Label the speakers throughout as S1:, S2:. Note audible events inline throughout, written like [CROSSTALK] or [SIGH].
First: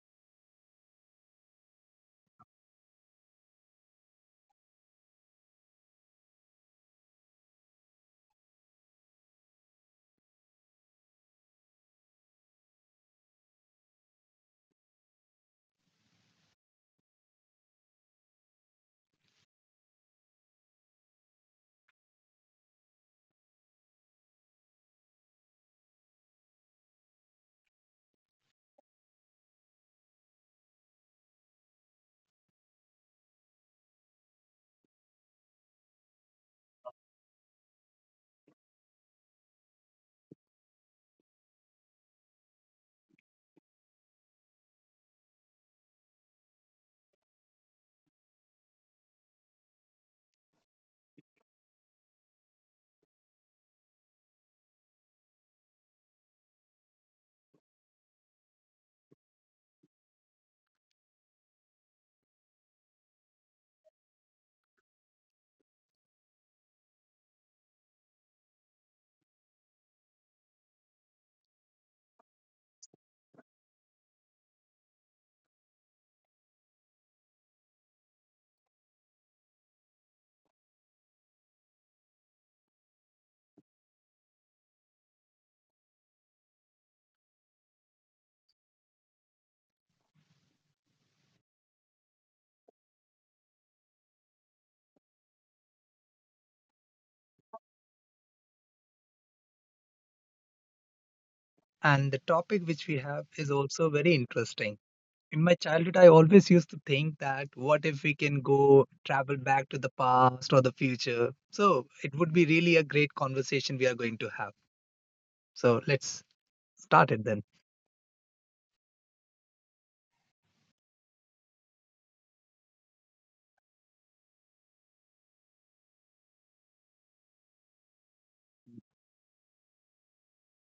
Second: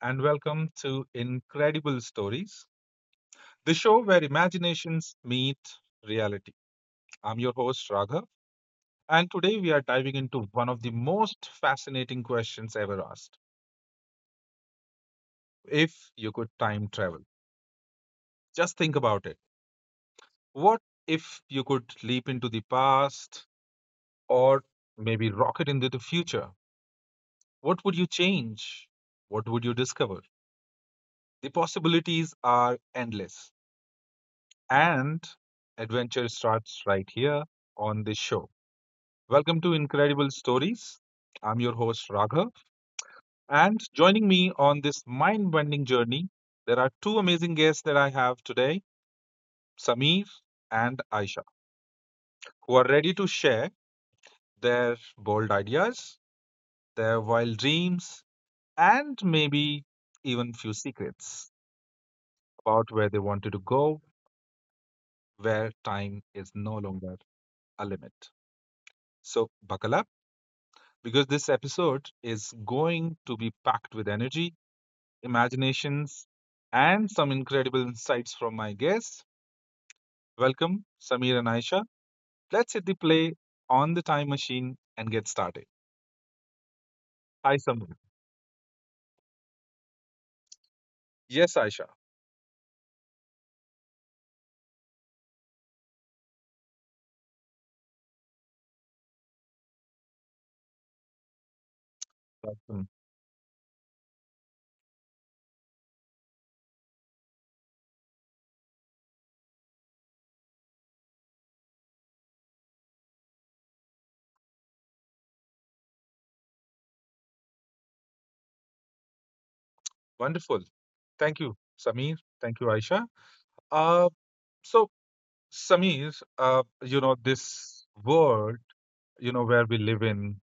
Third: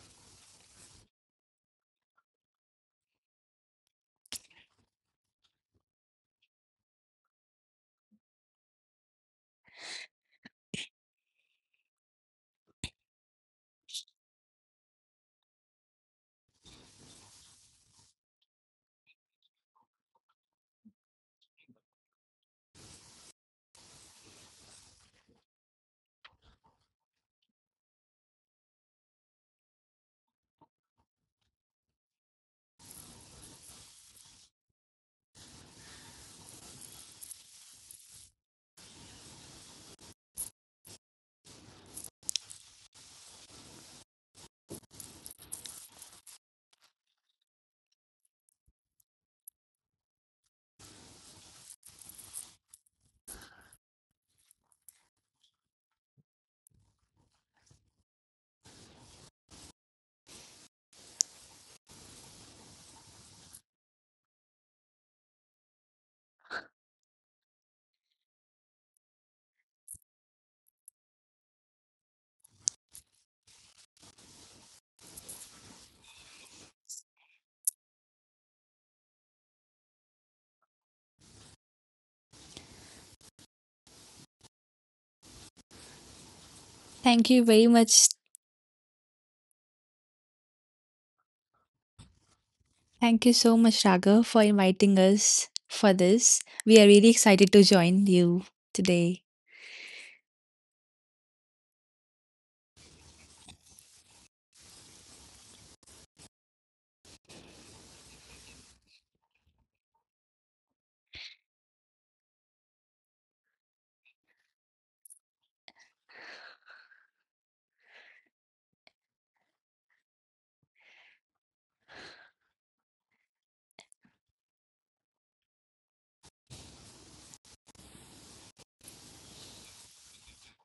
S1: and welcome to Incredible Stories, the show where imaginations meet reality. I'm your host, Raghav, and today we are diving into one of the most fascinating questions ever asked. If you could time travel, just think about it. What if you could leap into the past or maybe rocket into the future? What would you change? What would you discover? The possibilities are endless. And adventure starts right here on this show. Welcome to Incredible Stories. I'm your host, Raghav. And joining me on this mind bending journey, there are two amazing guests that I have today, Sameer and Aisha, who are ready to share their bold ideas, their wild dreams, and maybe even few secrets about where they wanted to go, where time is no longer a limit. So, buckle up because this episode is going to be packed with energy, imaginations, and some incredible insights from my guests. Welcome, Samir and Aisha. Let's hit the play on the time machine and get started.
S2: Thank you very
S1: Hi,
S2: much.
S1: Samir. Yes, Aisha.
S2: Thank you so much, Raghav, for inviting us for this. We are really excited to join you today.
S3: And the topic which we
S1: Welcome.
S3: have is also very interesting. In my childhood, I always used to think, that what if we can go travel back to the past or the future? So it would be really a great conversation we are going to have. So let's start it then.
S1: Wonderful. Thank you, Samir. Thank you, Aisha. Uh, so, Samir, this world, where we live in,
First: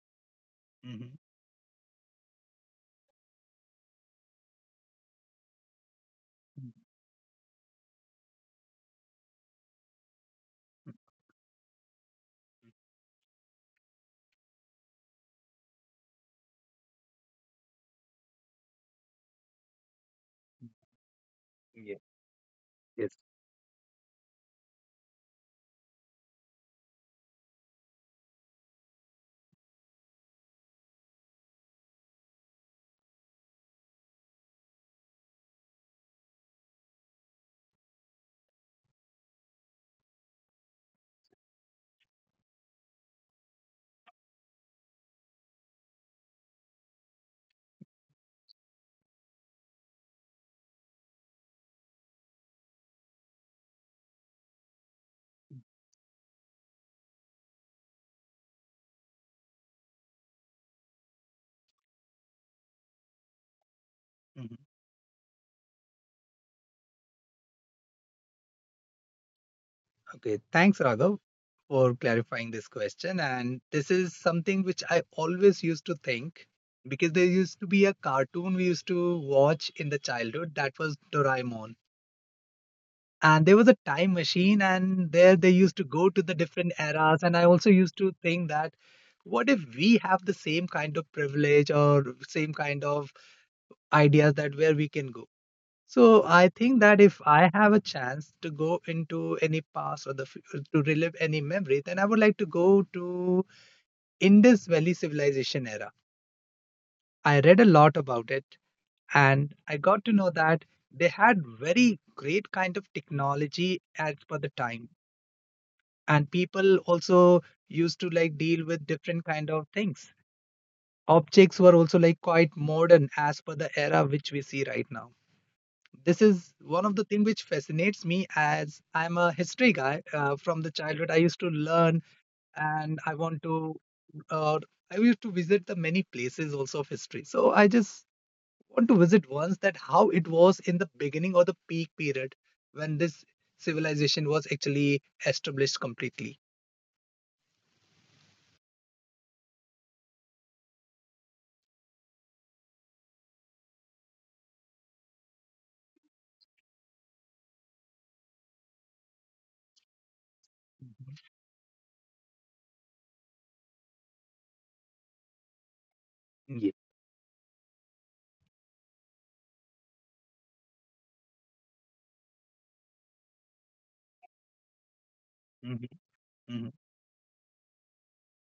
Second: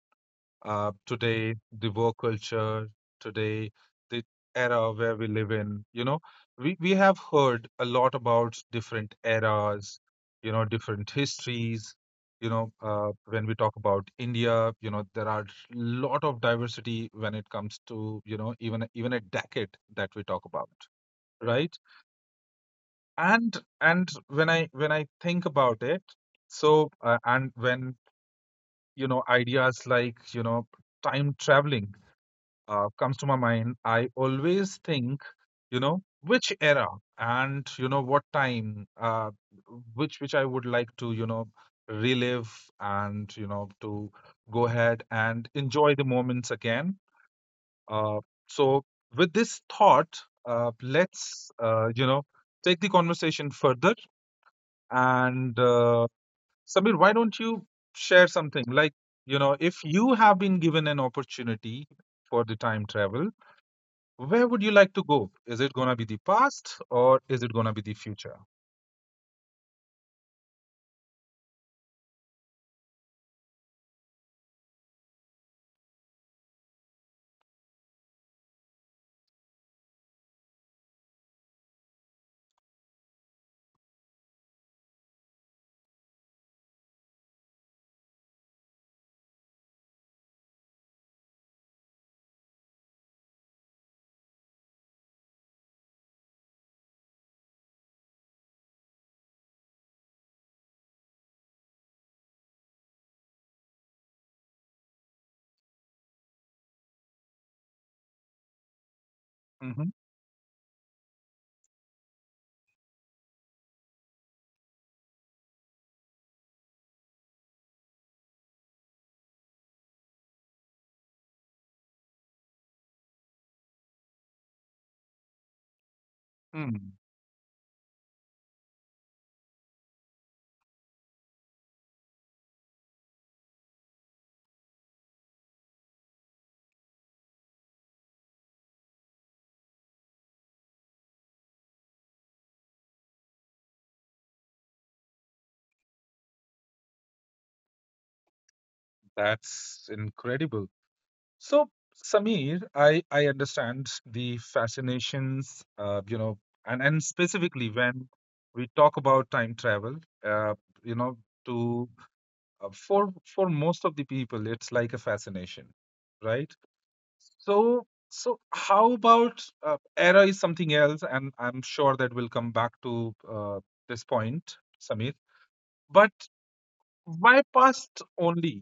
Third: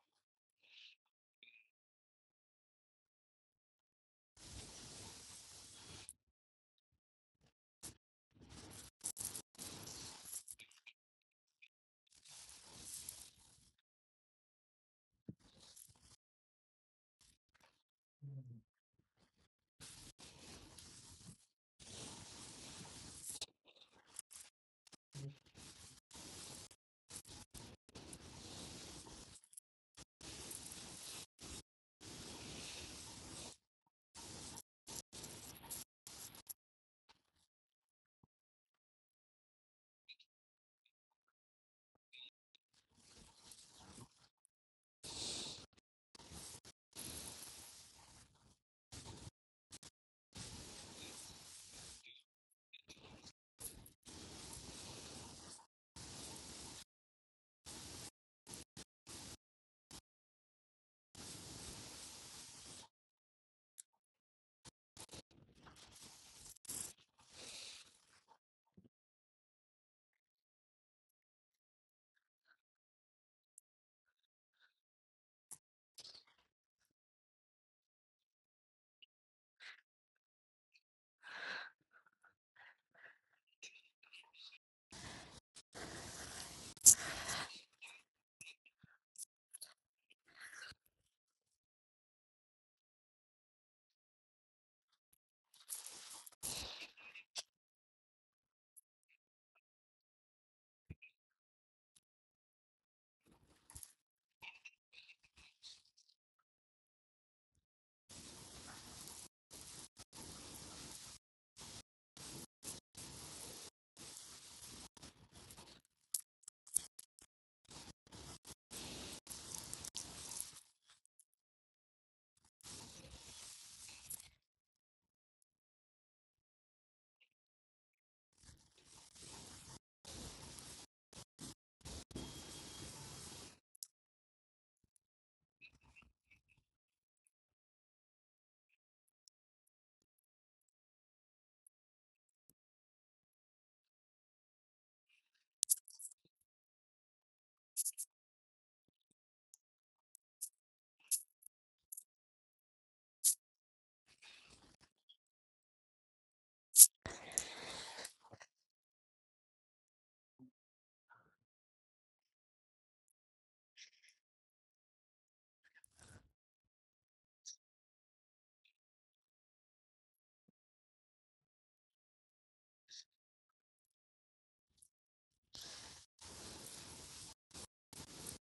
S3: Mhm.
S1: today the work culture today the era where we live in, you know
S3: Mhm.
S1: we, we have heard a lot about different eras, different histories, when we talk about India, there are lot of diversity when it comes to, even a decade that we talk about, right?
S3: Yes. Yes.
S1: And when I think about it. So and when ideas like time traveling comes to my mind, I always think, you know, which era and you know what time, which I would like to, you know, relive and you know to go ahead and enjoy the moments again. Uh, so with this thought, let's you know take the conversation further. And Samir, why don't you share something like you know if you have been given an opportunity for the time travel, where would you
S3: Mhm.
S1: like to go? Is it gonna be the past or is it gonna be the future?
S3: Okay. Thanks, Raghav, for clarifying this question. And this is something which I always used to think, because there used to be a cartoon we used to watch in the childhood, that was Doraemon, and there was a time machine and there they used to go to the different eras. And I also used to think that what if we have the same kind of privilege or same kind of ideas, that where we can go. So I think that if I have a chance to go into any past or the to relive any memory, then I would like to go to Indus Valley civilization era. I read a lot about it and
S1: Mm-hmm.
S3: I got to know that they had very great kind of technology as per the time, and people also used to like deal with different kind of things. Objects were also like quite modern as per the era which we see right now. This is one
S1: Mm,
S3: of the thing which fascinates me, as I'm a history guy, from the childhood I used to learn. And I want to uh, I used to visit the many places also of history, so I just want to visit once that how it was in the beginning or the peak period, when this civilization was actually established completely.
S1: that's incredible. So, Samir, I understand the fascinations, you know, and specifically when we talk about time travel, uh, you know,
S3: Mhm.
S1: to for most of the people it's like a fascination, right? So so how about era is something else, and I'm sure that we'll come back to this point, Samir.
S3: Yeah.
S1: But
S3: Mhm.
S1: why past only?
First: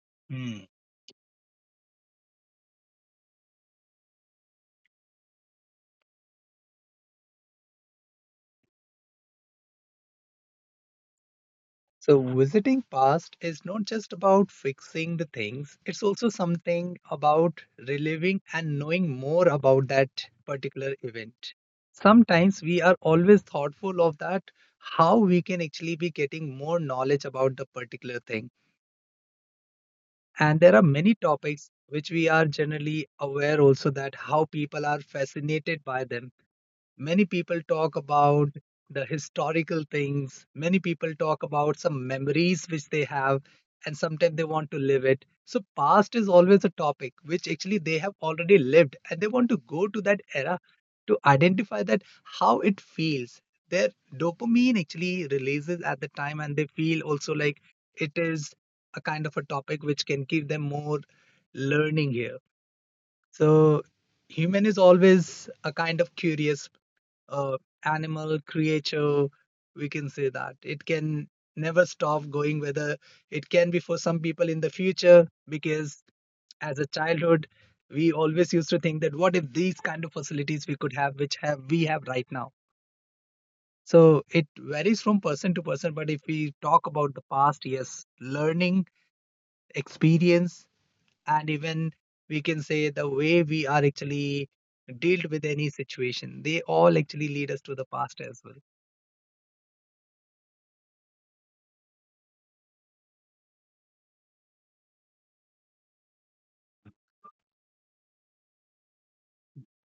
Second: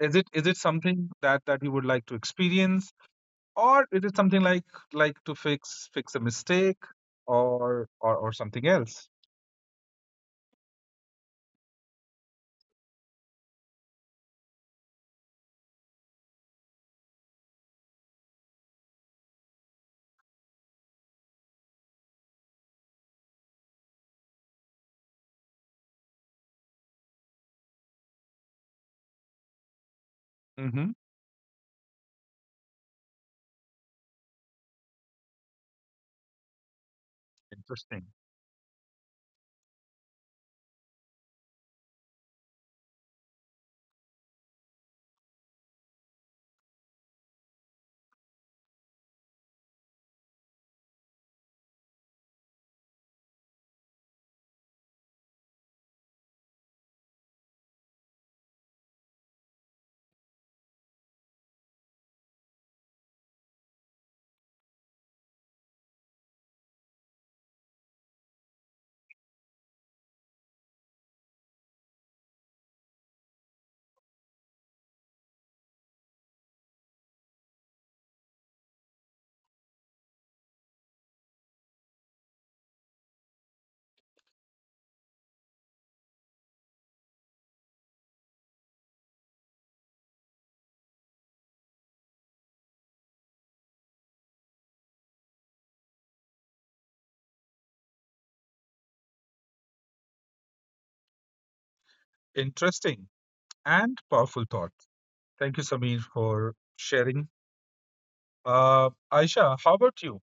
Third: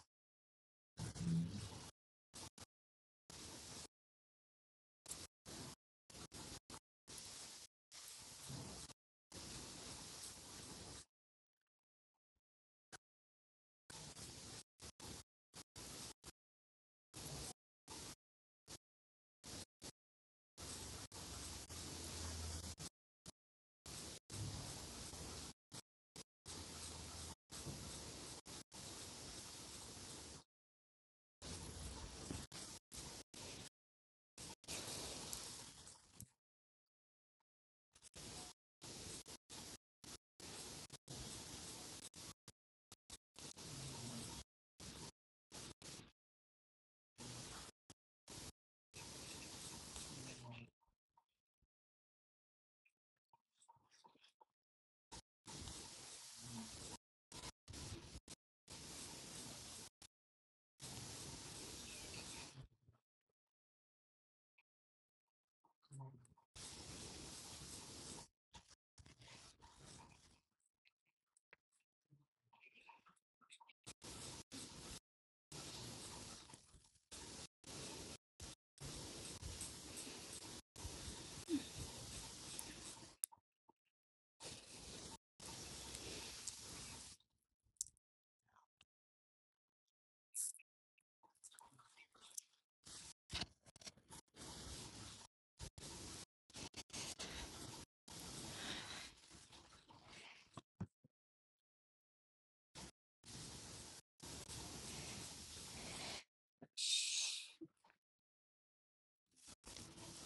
S1: Is it is it
S3: Mm.
S1: something that that you would like to experience, or is it something like to fix a mistake, or something else?
S3: So, visiting past is not just about fixing the things, it's also something about reliving and knowing more about that particular event. Sometimes we are always thoughtful of that, how we can actually be getting more knowledge about the particular thing. And there are
S1: Hmm,
S3: many topics which we are generally aware also, that how people are fascinated by them. Many people talk
S1: interesting.
S3: about the historical things. Many people talk about some memories which they have, and sometimes they want to live it. So, past is always a topic which actually they have already lived, and they want to go to that era to identify that how it feels. Their dopamine actually releases at the time, and they feel also like it is a kind of a topic which can give them more learning here. So, human is always a kind of curious uh, animal creature, we can say, that it can never stop going. Whether it can be for some people in the future, because as a childhood we always used to think that what if these kind of facilities we could have, which have we have right now. So it varies from person to person, but if we talk about the past, yes, learning, experience, and even we can say the way we are actually dealt with any situation, they all actually lead us to the past as well.
S1: Interesting and powerful thought. Thank you, Samir, for sharing. Aisha, how about you?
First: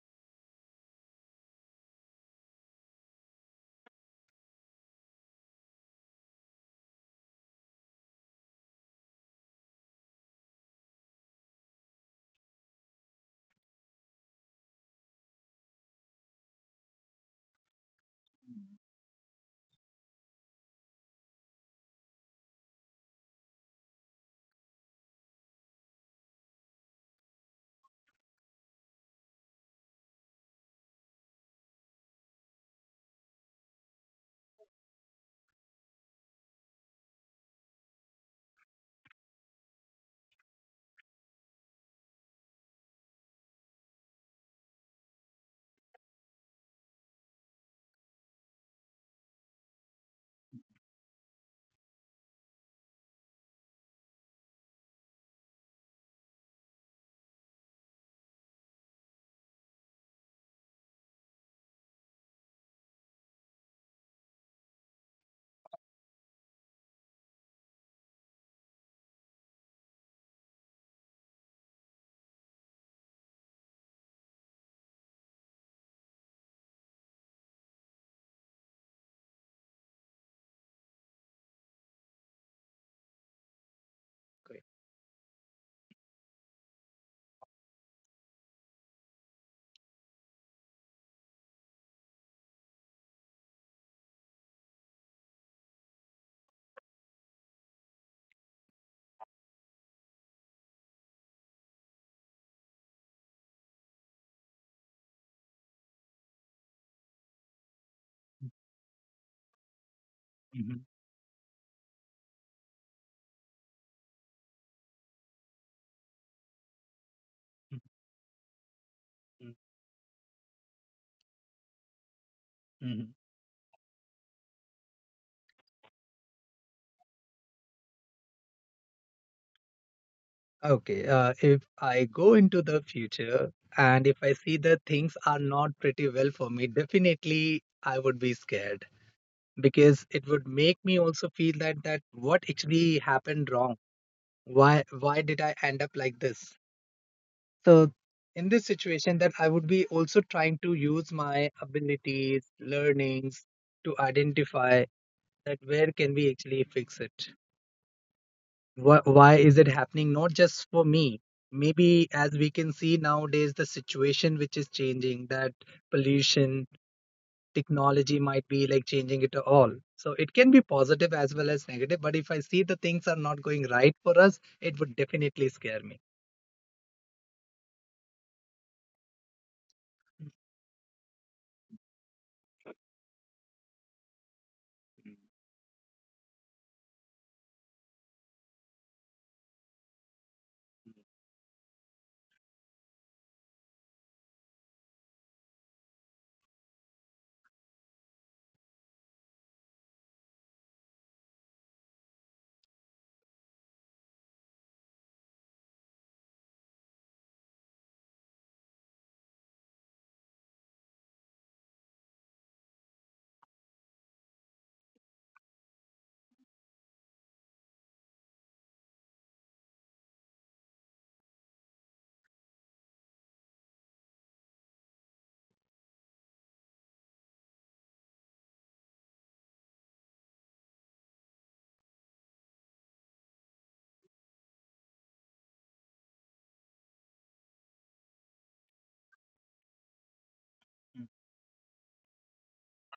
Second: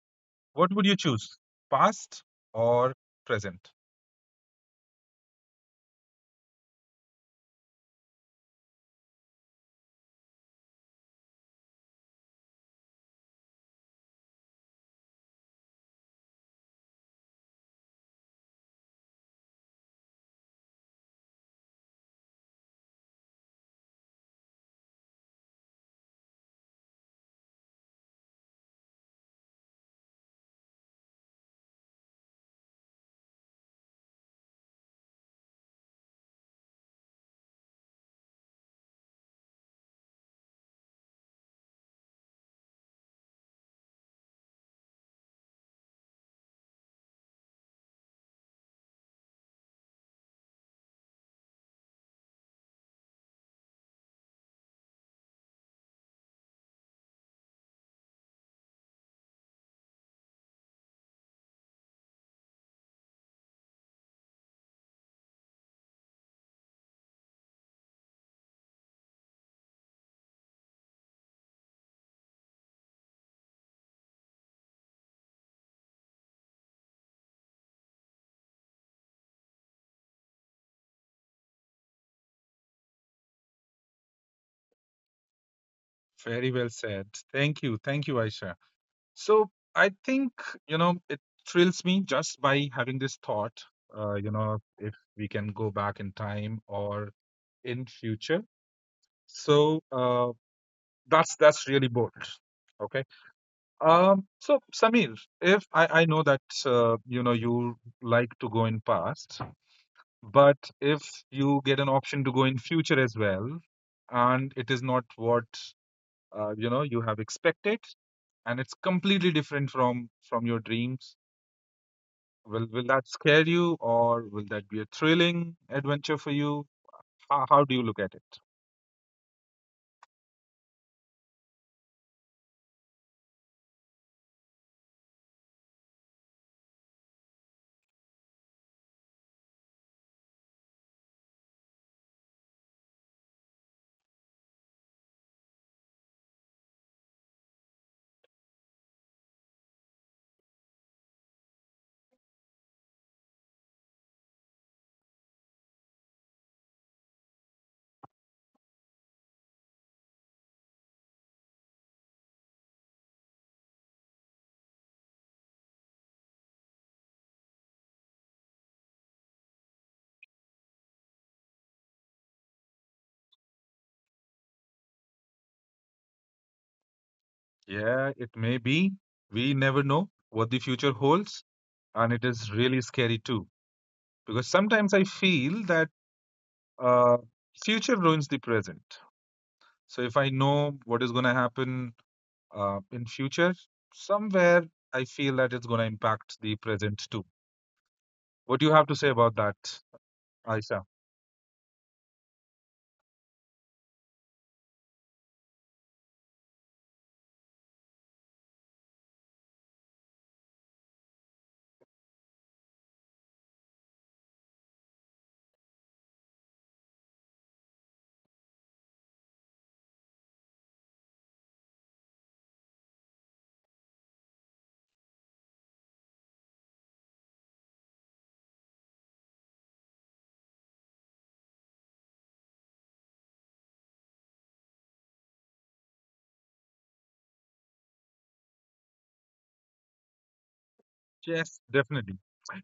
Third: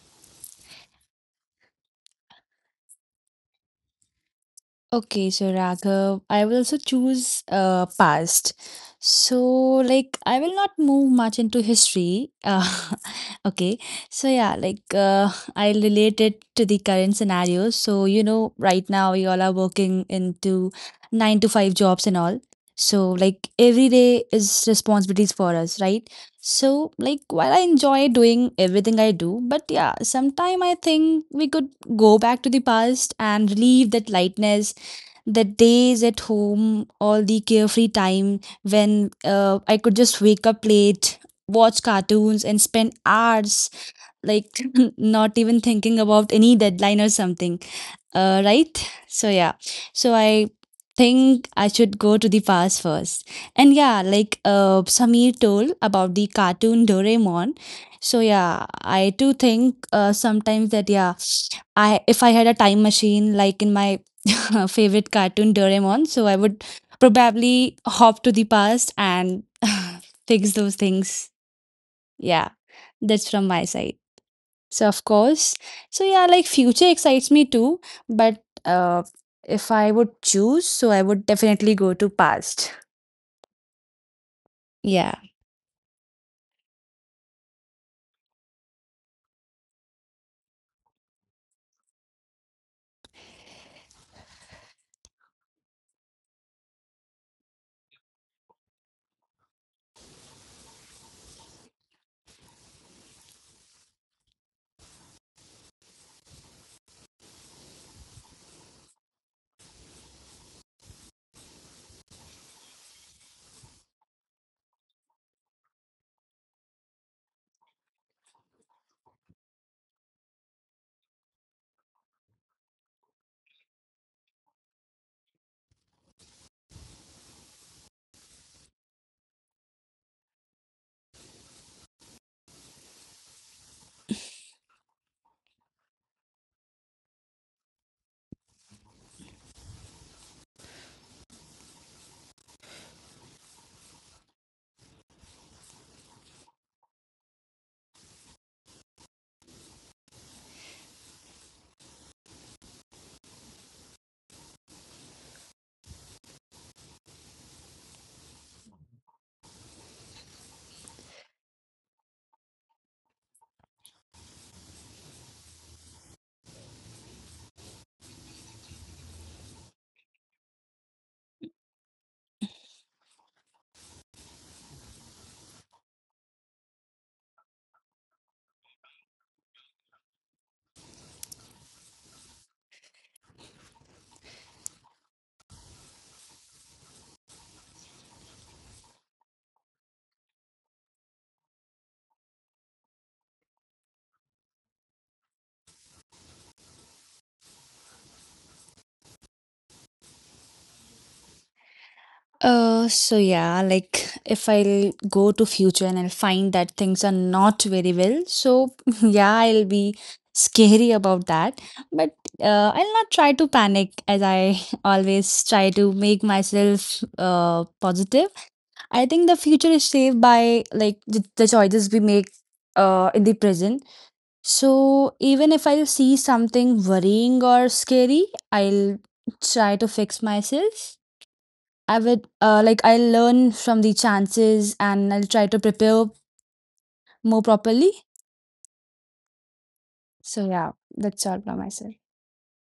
S1: What would you choose, past or present?
S2: Okay, so Raghav, I will also choose past. So, like, I will not move much into history. [LAUGHS] Okay, so yeah, like, I'll relate it to the current scenario. So, you know, right now we all are working into nine to five jobs and all. So, like, every day is responsibilities for us, right? So, like, while I enjoy doing everything I do, but yeah, sometime I think we could go back to the past and relieve that lightness, the days at home, all the carefree time when I could just wake up late, watch cartoons, and spend hours like [LAUGHS] not even thinking about any deadline or something. Right? So, yeah. So, I think I should go to the past first. And yeah, like Samir told about the cartoon Doraemon. So, yeah, I too think sometimes that, yeah, I if I had a time machine like in my [LAUGHS] favorite cartoon Doraemon, so I would probably hop to the past and [LAUGHS] fix those things. Yeah, that's from my side. So of course, so yeah, like future excites me too, but if I would choose, so I would definitely go to past.
S3: Great.
S2: Yeah.
S1: Very well said. Thank you. Thank you, Aisha. So I think, you know, it thrills me just by having this thought, you know, if we can go back in time or in future. So uh, that's really bold. Okay. So Samir, if I, know that you know you like to go in past, but if you get an option to go in future as well, and it is not what you know you have expected, and it's
S3: Mhm.
S1: completely different from your dreams, will
S3: Mhm.
S1: that scare you, or will that be a thrilling adventure for you? How do you look at it?
S3: Okay, if I go into the future and if I see that things are not pretty well for me, definitely I would be scared, because it would make me also feel that that what actually happened wrong? Why did I end up like this? So in this situation, that I would be also trying to use my abilities, learnings, to identify that where can we actually fix it. Why, is it happening, not just for me? Maybe as we can see nowadays, the situation which is changing, that pollution, technology might be like changing it all, so it can be positive as well as negative. But if I see the things are not going right for us, it would definitely scare me.
S1: Yeah, it may be. We never know what the future holds, and it is really scary too. Because sometimes I feel that uh, future ruins the present. So if I know what is going to happen in future, somewhere I feel that it's going to impact the present too. What do you have to say about that, Aisha?
S2: So yeah, like if I'll go to future and I'll find that things are not very well, so [LAUGHS] yeah, I'll be scary about that. But I'll not try to panic as I [LAUGHS] always try to make myself positive. I think the future is shaped by like the choices we make in the present. So even if I'll see something worrying or scary, I'll try to fix myself. I would like I learn from the chances and I'll try to prepare more properly. So
S3: Mhm.
S2: yeah, that's all from
S1: Yes,
S2: myself.
S1: definitely.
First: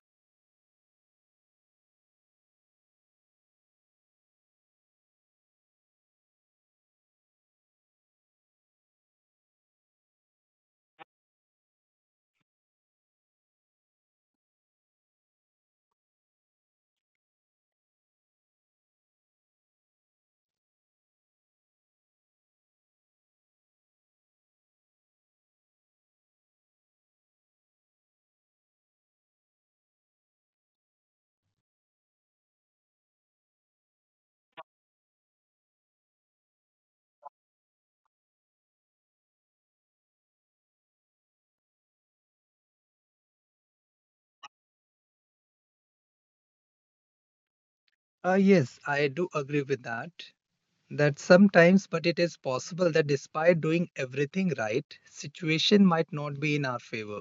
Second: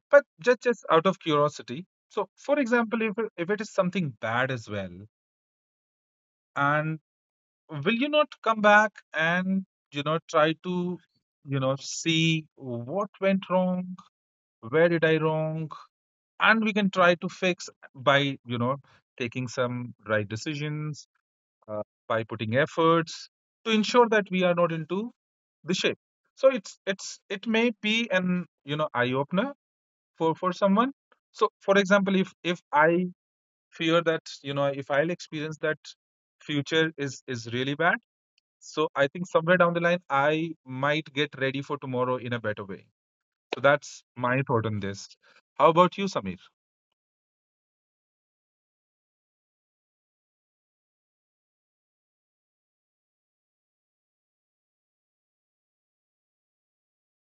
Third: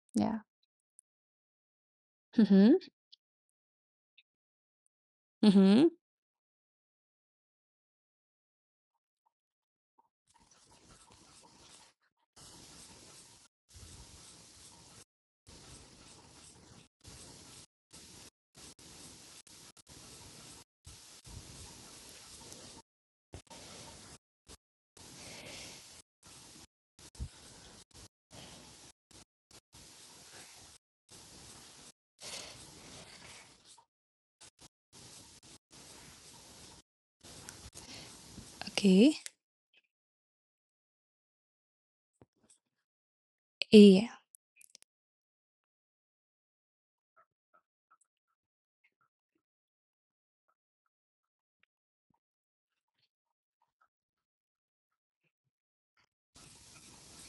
S1: But
S2: Yeah.
S1: just out of curiosity, so for
S2: Mm-hmm.
S1: example, if it is something bad as well,
S2: Mm-hmm.
S1: and will you not come back and you know try to you know see what went wrong, where did I wrong, and we can try to fix by you know taking some right decisions, uh, by putting efforts to ensure that we are not into the shape. So it's it may be an you know eye opener for someone. So for example, if I fear that you know if I'll experience that future is really bad, so I
S2: Okay.
S1: think somewhere down the line I might get ready for tomorrow in a better way. So that's
S2: Yeah.
S1: my thought on this. How about you, Samir?
S3: Yes, I do agree with that, that sometimes, but it is possible that despite doing everything right, situation might not be in our favor.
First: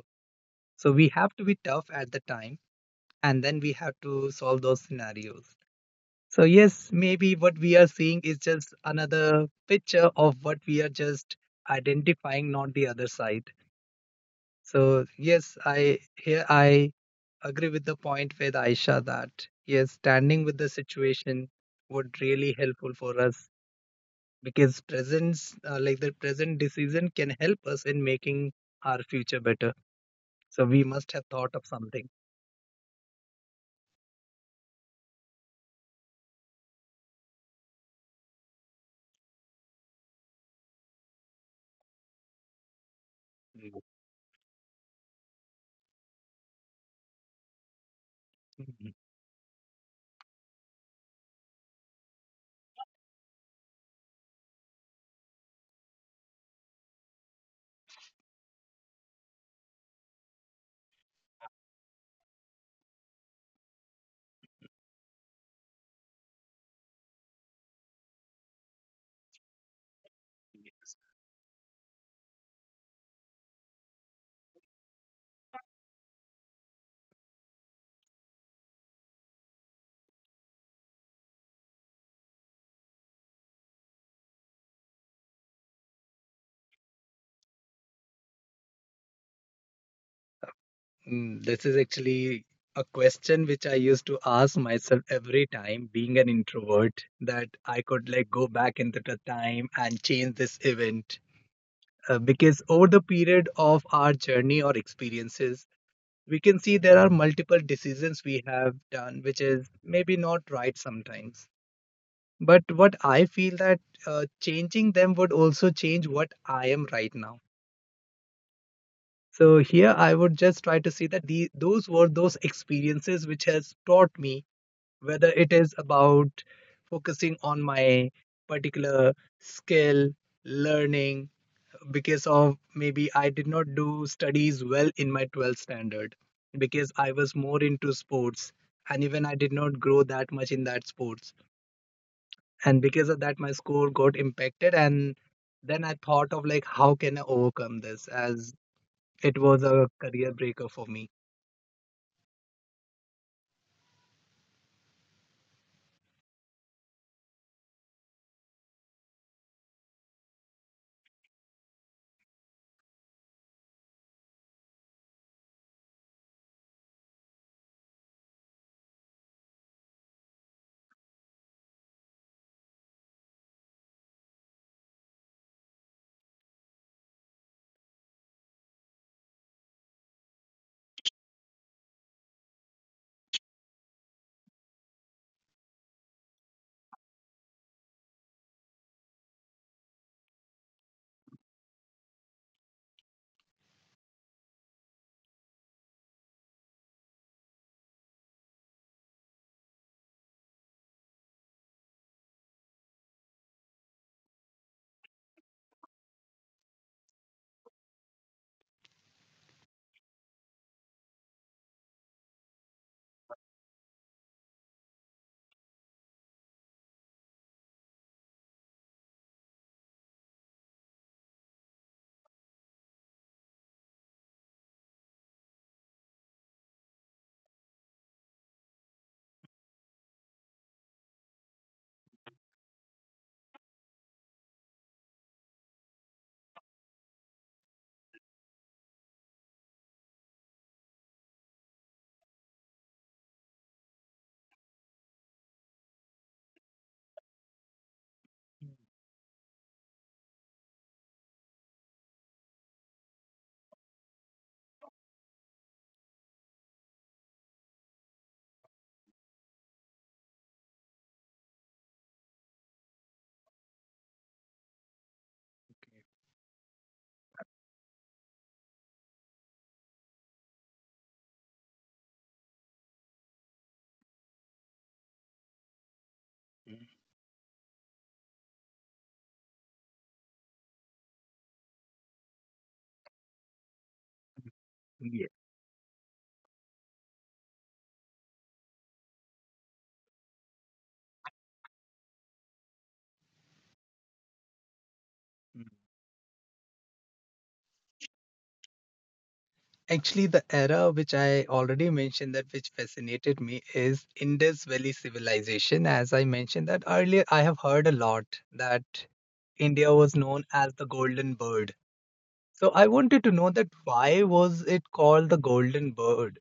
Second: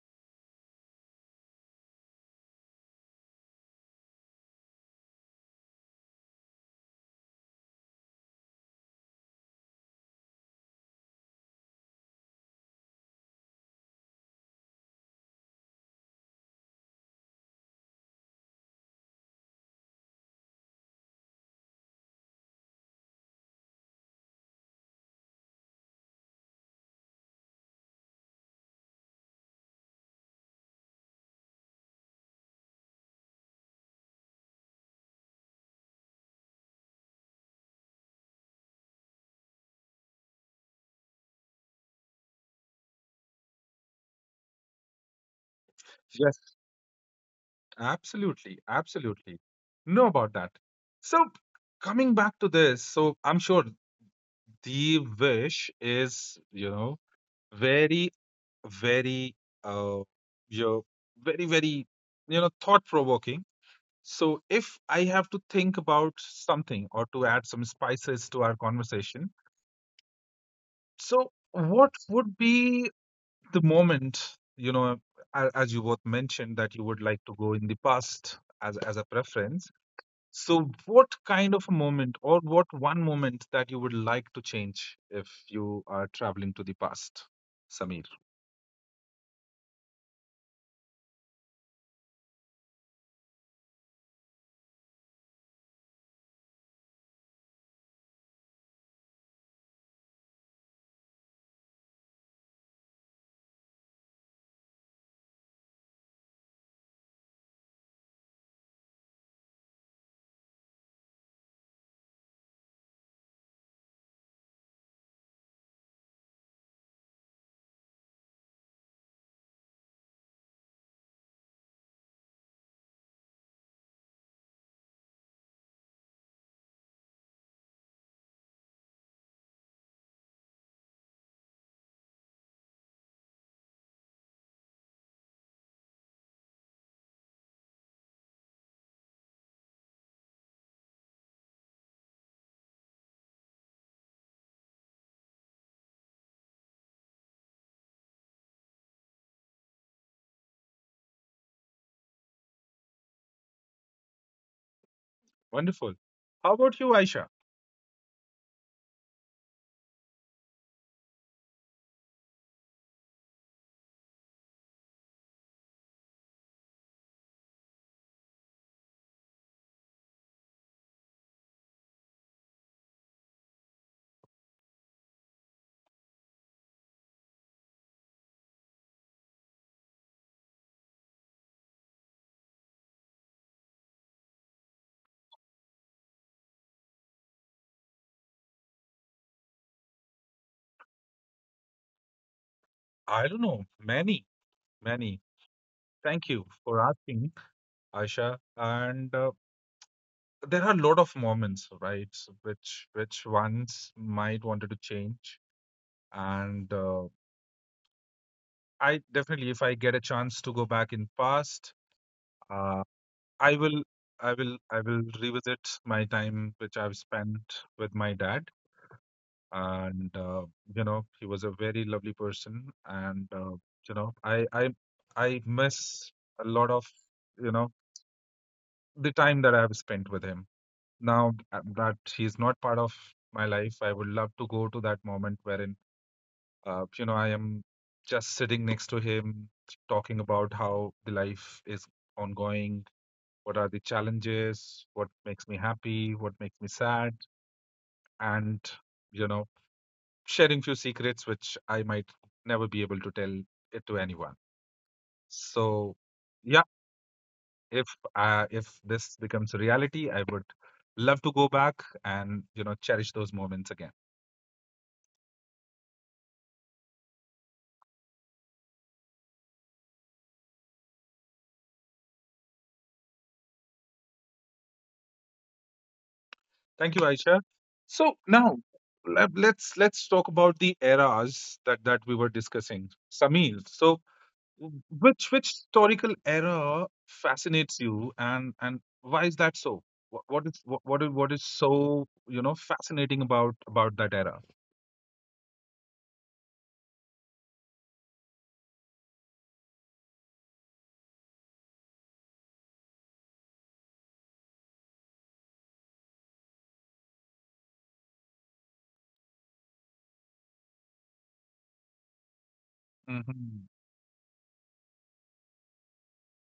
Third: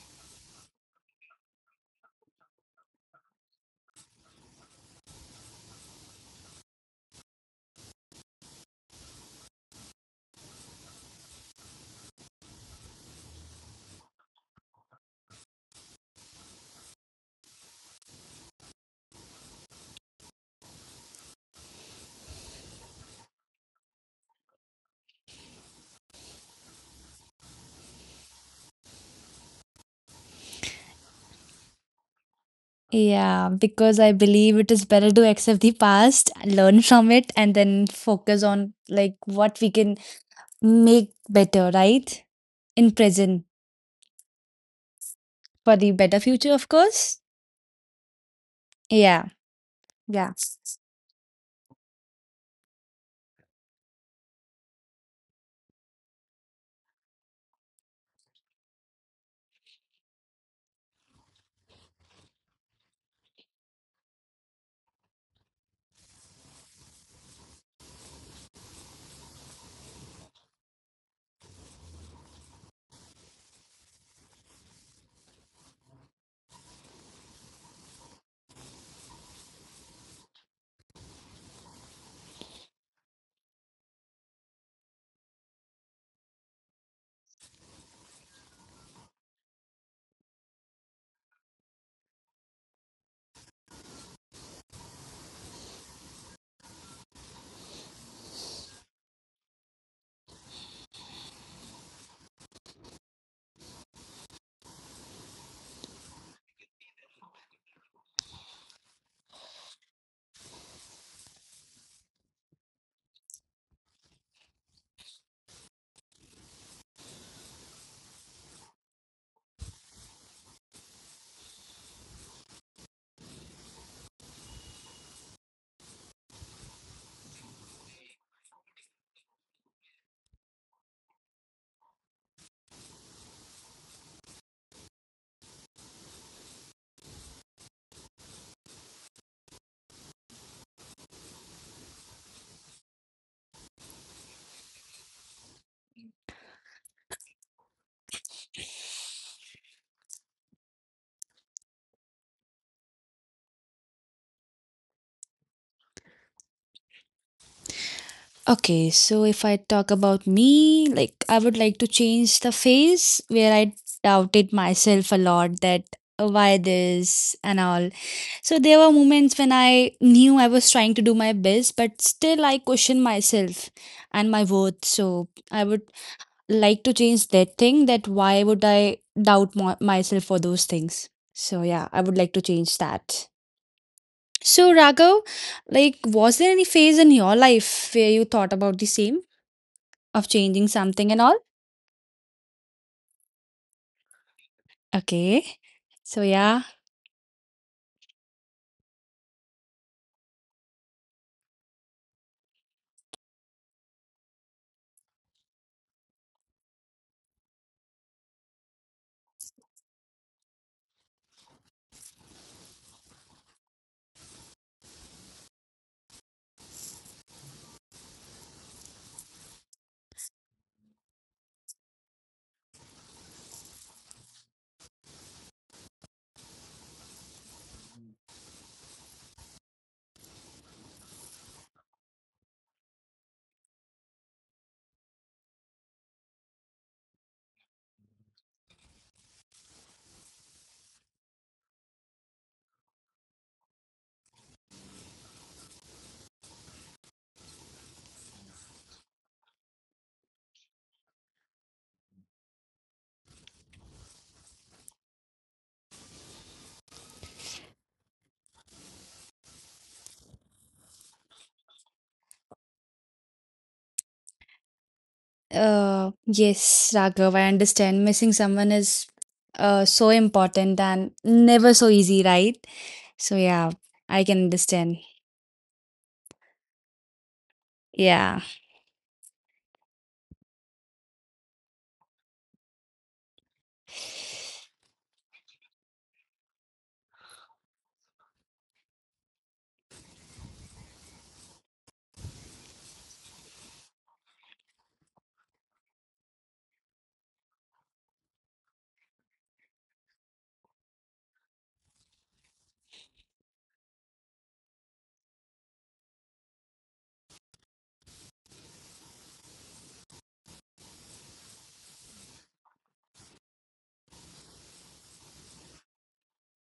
S3: So we have to be tough at the time, and then we have to solve those scenarios. So, yes, maybe what we are seeing is just another picture of what we are just identifying, not the other side. So, yes, I here I agree with the point with Aisha, that yes, standing with the situation would really helpful for us, because presence like the present decision can help us in making our future better. So we must have thought of something.
S2: Yeah, because I believe it is better to accept the past, learn from it, and then focus on like what we can make better, right? In present for the better future,
S1: Yes.
S2: of course.
S1: Absolutely,
S2: Yeah.
S1: absolutely. Know
S2: Yeah.
S1: about that. So coming back to this, so I'm sure the wish is, you know, very, very, uh, you know, very, very, you know, thought-provoking. So if I have to think about something or to add some spices to our conversation, so what would be the moment, you know, as you both mentioned that you would like to go in the past as a preference. So, what kind of a moment, or what one moment that you would like to change if you are traveling to the past, Samir?
S3: Mm. This is actually a question which I used to ask myself every time, being an introvert, that I could like go back into the time and change this event. Because over the period of our journey or experiences, we can see there are multiple decisions we have done which is maybe not right sometimes. But what I feel, that changing them would also change what I am right now. So here I would just try to see that those were those experiences which has taught me, whether it is about focusing on my particular skill, learning, because of maybe I did not do studies well in my 12th standard, because I was more into sports, and even I did not grow that much in that sports, and because of that my score got impacted. And then I thought of, like, how can I overcome this, as it was a career breaker for me.
S1: Wonderful. How about you, Aisha?
S2: Okay, so if I talk about me, like I would like to change the phase where I doubted myself a lot that "Oh, why this and all." So there were moments when I knew I was trying to do my best, but still I questioned myself and my worth. So I would like to change that thing that why would I myself for those things. So yeah, I would like to change that. So Raghav, like was there any phase in your life where you thought about the same? Of changing something and all?
S1: I don't know. Many, many.
S2: Okay. So
S1: Thank you
S2: yeah,
S1: for asking, Aisha. And there are a lot of moments, right? So which ones might wanted to change. And I definitely, if I get a chance to go back in past, uh, I will, I will revisit my time which I've spent with my dad, and you know, he was a very lovely person, and you know, I miss a lot of, you know, the time that I've spent with him. Now that he's not part of my life, I would love to go to that moment wherein, you know, I am just sitting next to him, talking about how the life is ongoing, what are the challenges, what makes me happy, what makes me sad, and you know, sharing few secrets which I might never be able to tell it to anyone. So, yeah, if if this becomes a reality, I would love to go back and you know cherish those moments again.
S2: yes, Raghav, I understand. Missing someone is so important and never so easy, right? So yeah, I can understand.
S1: Thank
S3: Mm.
S1: you, Aisha. So
S2: Yeah.
S1: now let's talk about the eras that that we were discussing. Samir, so Which
S3: Yeah.
S1: which historical era fascinates you, and why is that so? What is so you know fascinating about that era?
S3: Mm. Actually, the era which I already mentioned, that which fascinated me, is Indus Valley civilization. As I mentioned that earlier, I have heard a lot that India was known as the Golden Bird. So I wanted to know
S1: Hmm,
S3: that why was it called the Golden Bird?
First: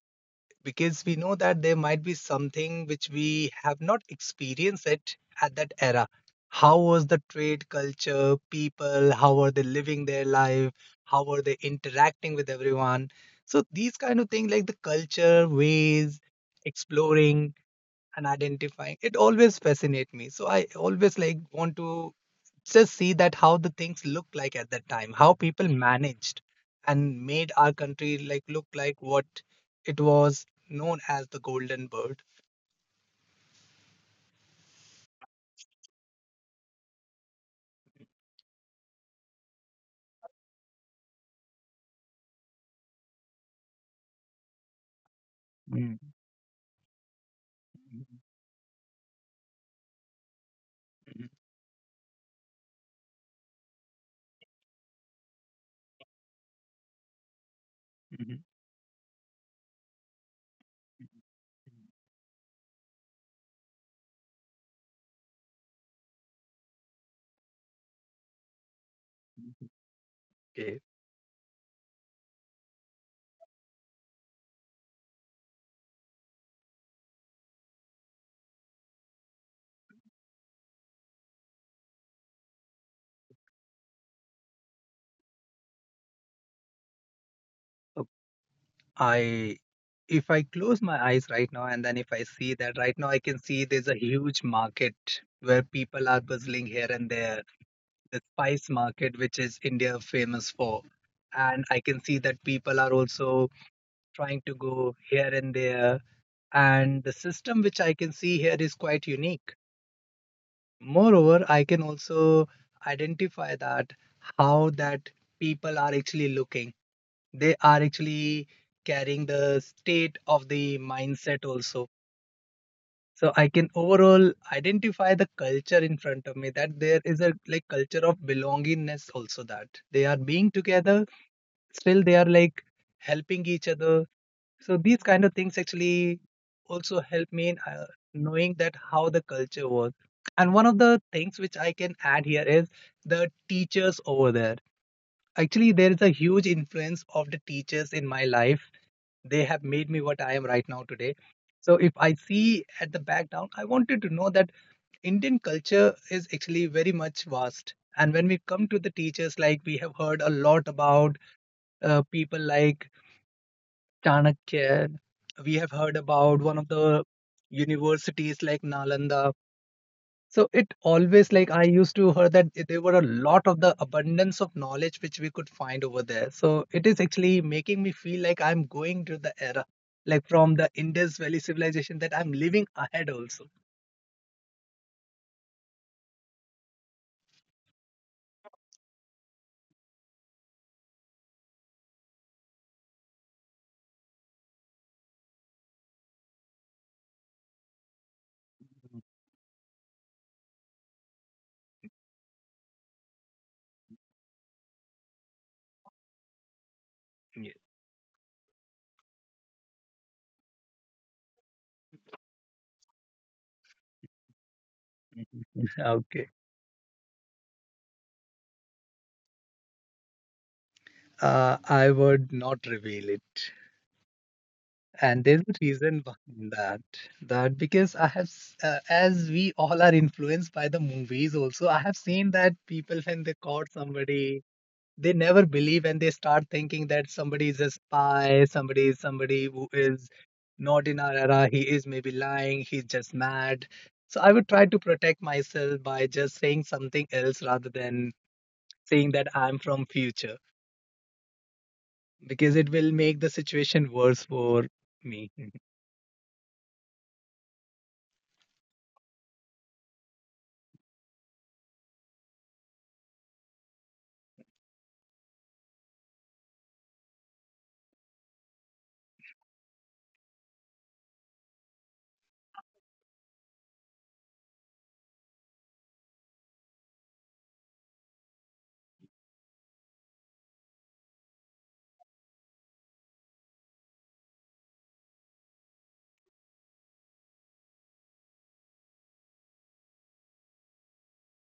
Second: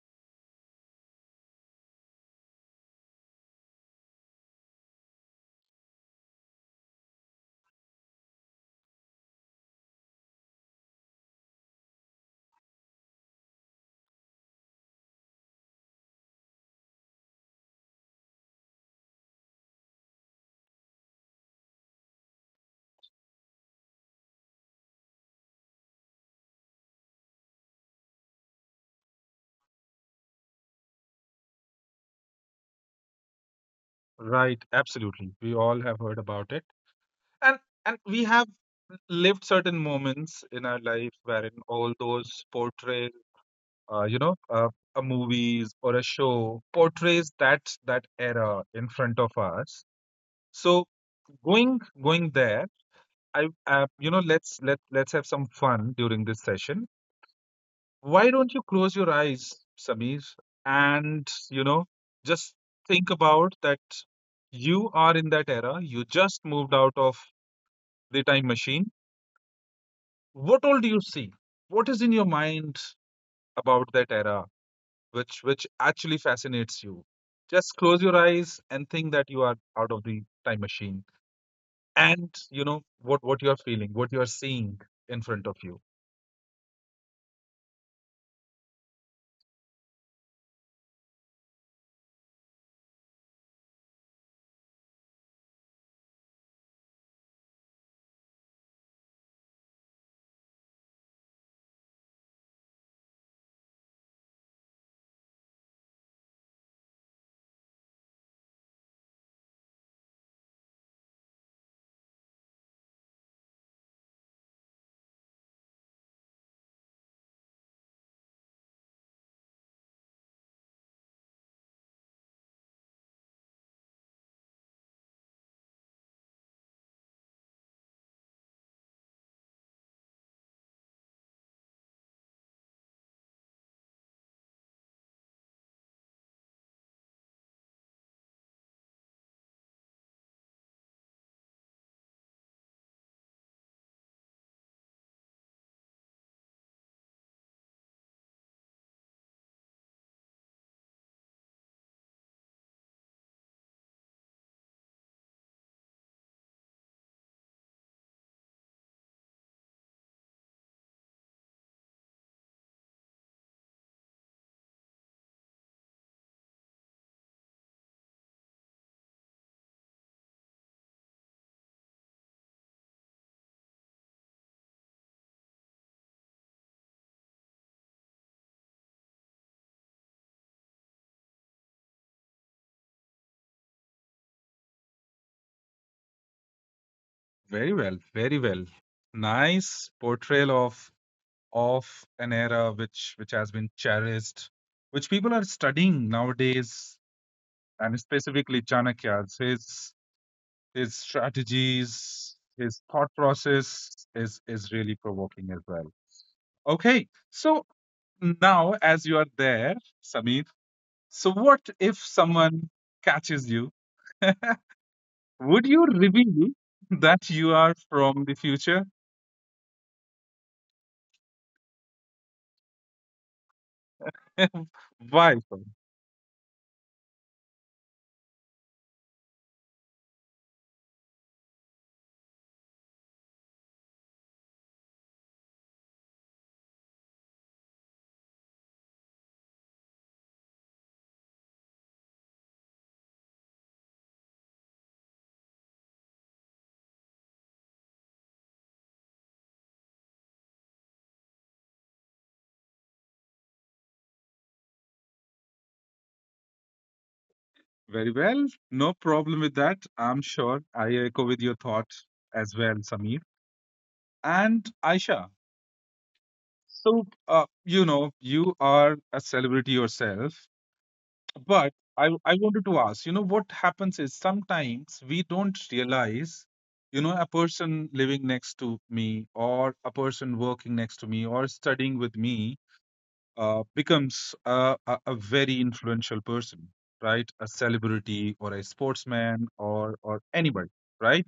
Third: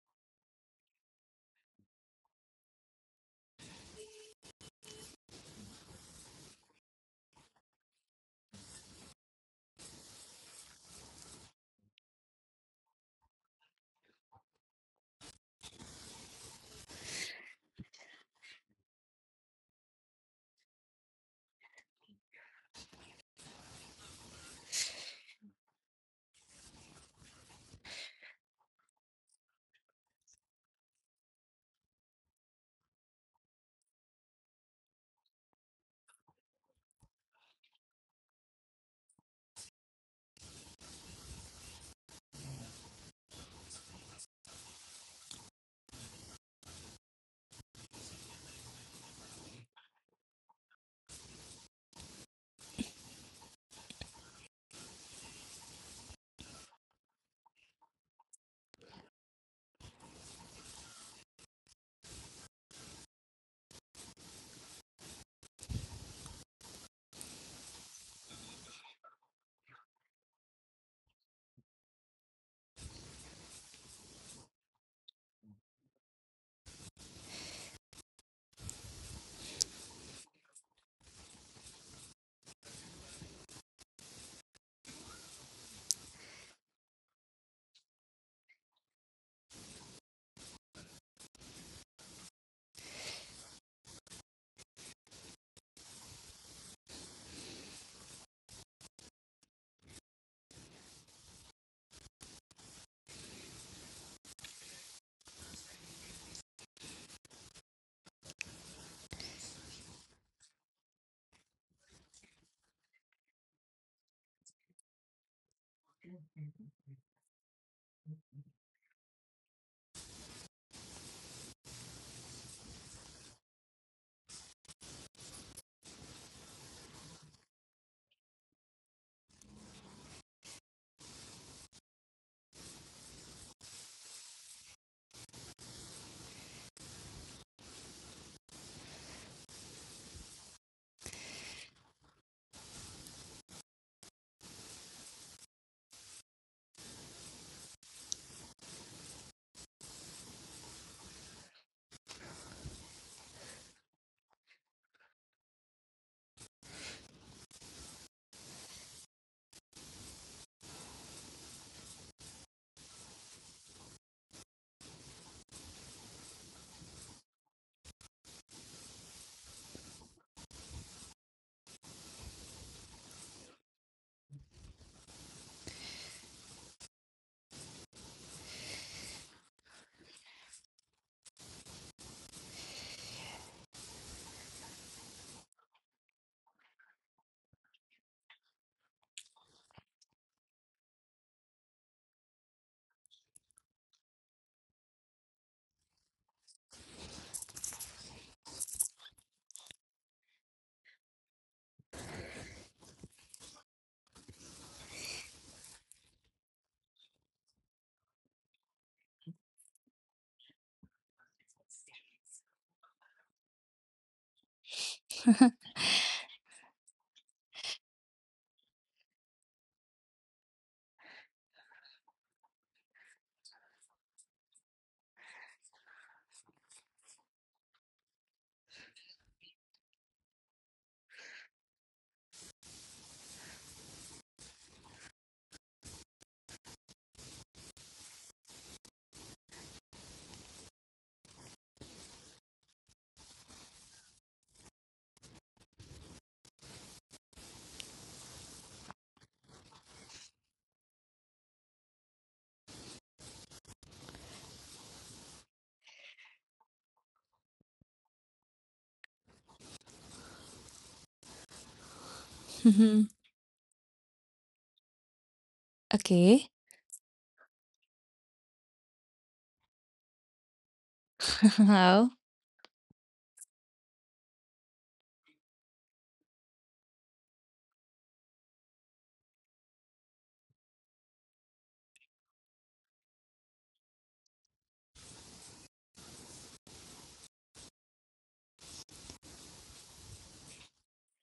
S3: Because we know that there might be something which we have not experienced it at that era. How was the trade culture, people, how are they living their life, how are they interacting with everyone? So these kind of things, like the culture ways, exploring and identifying, it always fascinate me. So I always like want to just see that how the things look like at that time, how people managed and made our country like look like what it was known as the Golden Bird.
S1: right, absolutely. We all have heard about it, and and we have lived certain moments in our life wherein all those portray, you know, a movies
S3: Mm.
S1: or a show portrays that that era in front of us. So going going there, I, you know, let's have some fun during this session.
S3: Mhm.
S1: Why don't you close your eyes, Sameer, and you know, just think about that you are in that era. You just moved out of the time machine.
S3: Mhm. Okay.
S1: What all do you see? What is in your mind about that era, which actually fascinates you? Just close your eyes and think that you are out of the time machine, and you know what you are feeling, what you are seeing in front of you.
S3: So I, if I close my eyes right now, and then if I see that, right now I can see there's a huge market where people are bustling here and there, the spice market which is India famous for. And I can see that people are also trying to go here and there. And the system which I can see here is quite unique. Moreover, I can also identify that how that people are actually looking. They are actually carrying the state of the mindset also. So I can overall identify the culture in front of me, that there is a like culture of belongingness also, that they are being together, still they are like helping each other. So these kind of things actually also help me in knowing that how the culture was. And one of the things which I can add here is the teachers over there. Actually, there is a huge influence of the teachers in my life. They have made me what I am right now today. So if I see at the background, I wanted to know that Indian culture is actually very much vast, and when we come to the teachers, like we have heard a lot about people like Chanakya. We have heard about one of the universities like Nalanda. So it always like I used to hear that there were a lot of the abundance of knowledge which we could find over there. So it is actually making me feel like I'm going to the era, like from the Indus Valley civilization, that I'm living ahead also.
S1: Very well, very well. Nice portrayal of an era which has been cherished, which people are studying nowadays, and specifically Chanakya's his strategies, his thought process is really provoking as well. Okay,
S3: Yeah.
S1: so now as you are there, Sameer, so what if someone catches you? Would
S3: [LAUGHS]
S1: you
S3: Okay.
S1: reveal that you are from the future?
S3: I would not reveal it. And
S1: Why?
S3: there's a reason behind that. That because I have, as we all are influenced by the movies, also, I have seen that people, when they caught somebody, they never believe and they start thinking that somebody is a spy, somebody is somebody who is not in our era, he is maybe lying, he's just mad. So I would try to protect myself by just saying something else rather than saying that I'm from future, because it will make the situation worse for me.
S1: Very well. No problem with that. I'm sure I echo with your thoughts as well,
S2: Mhm.
S1: Samir. And Aisha,
S2: Okay.
S1: so, you know, you are a celebrity yourself, but
S2: [LAUGHS]
S1: I,
S2: How?
S1: I wanted to ask, you know, what happens is sometimes we don't realize, you know, a person living next to me or a person working next to me or studying with me becomes a, a very influential person, right? A celebrity or a sportsman or anybody, right?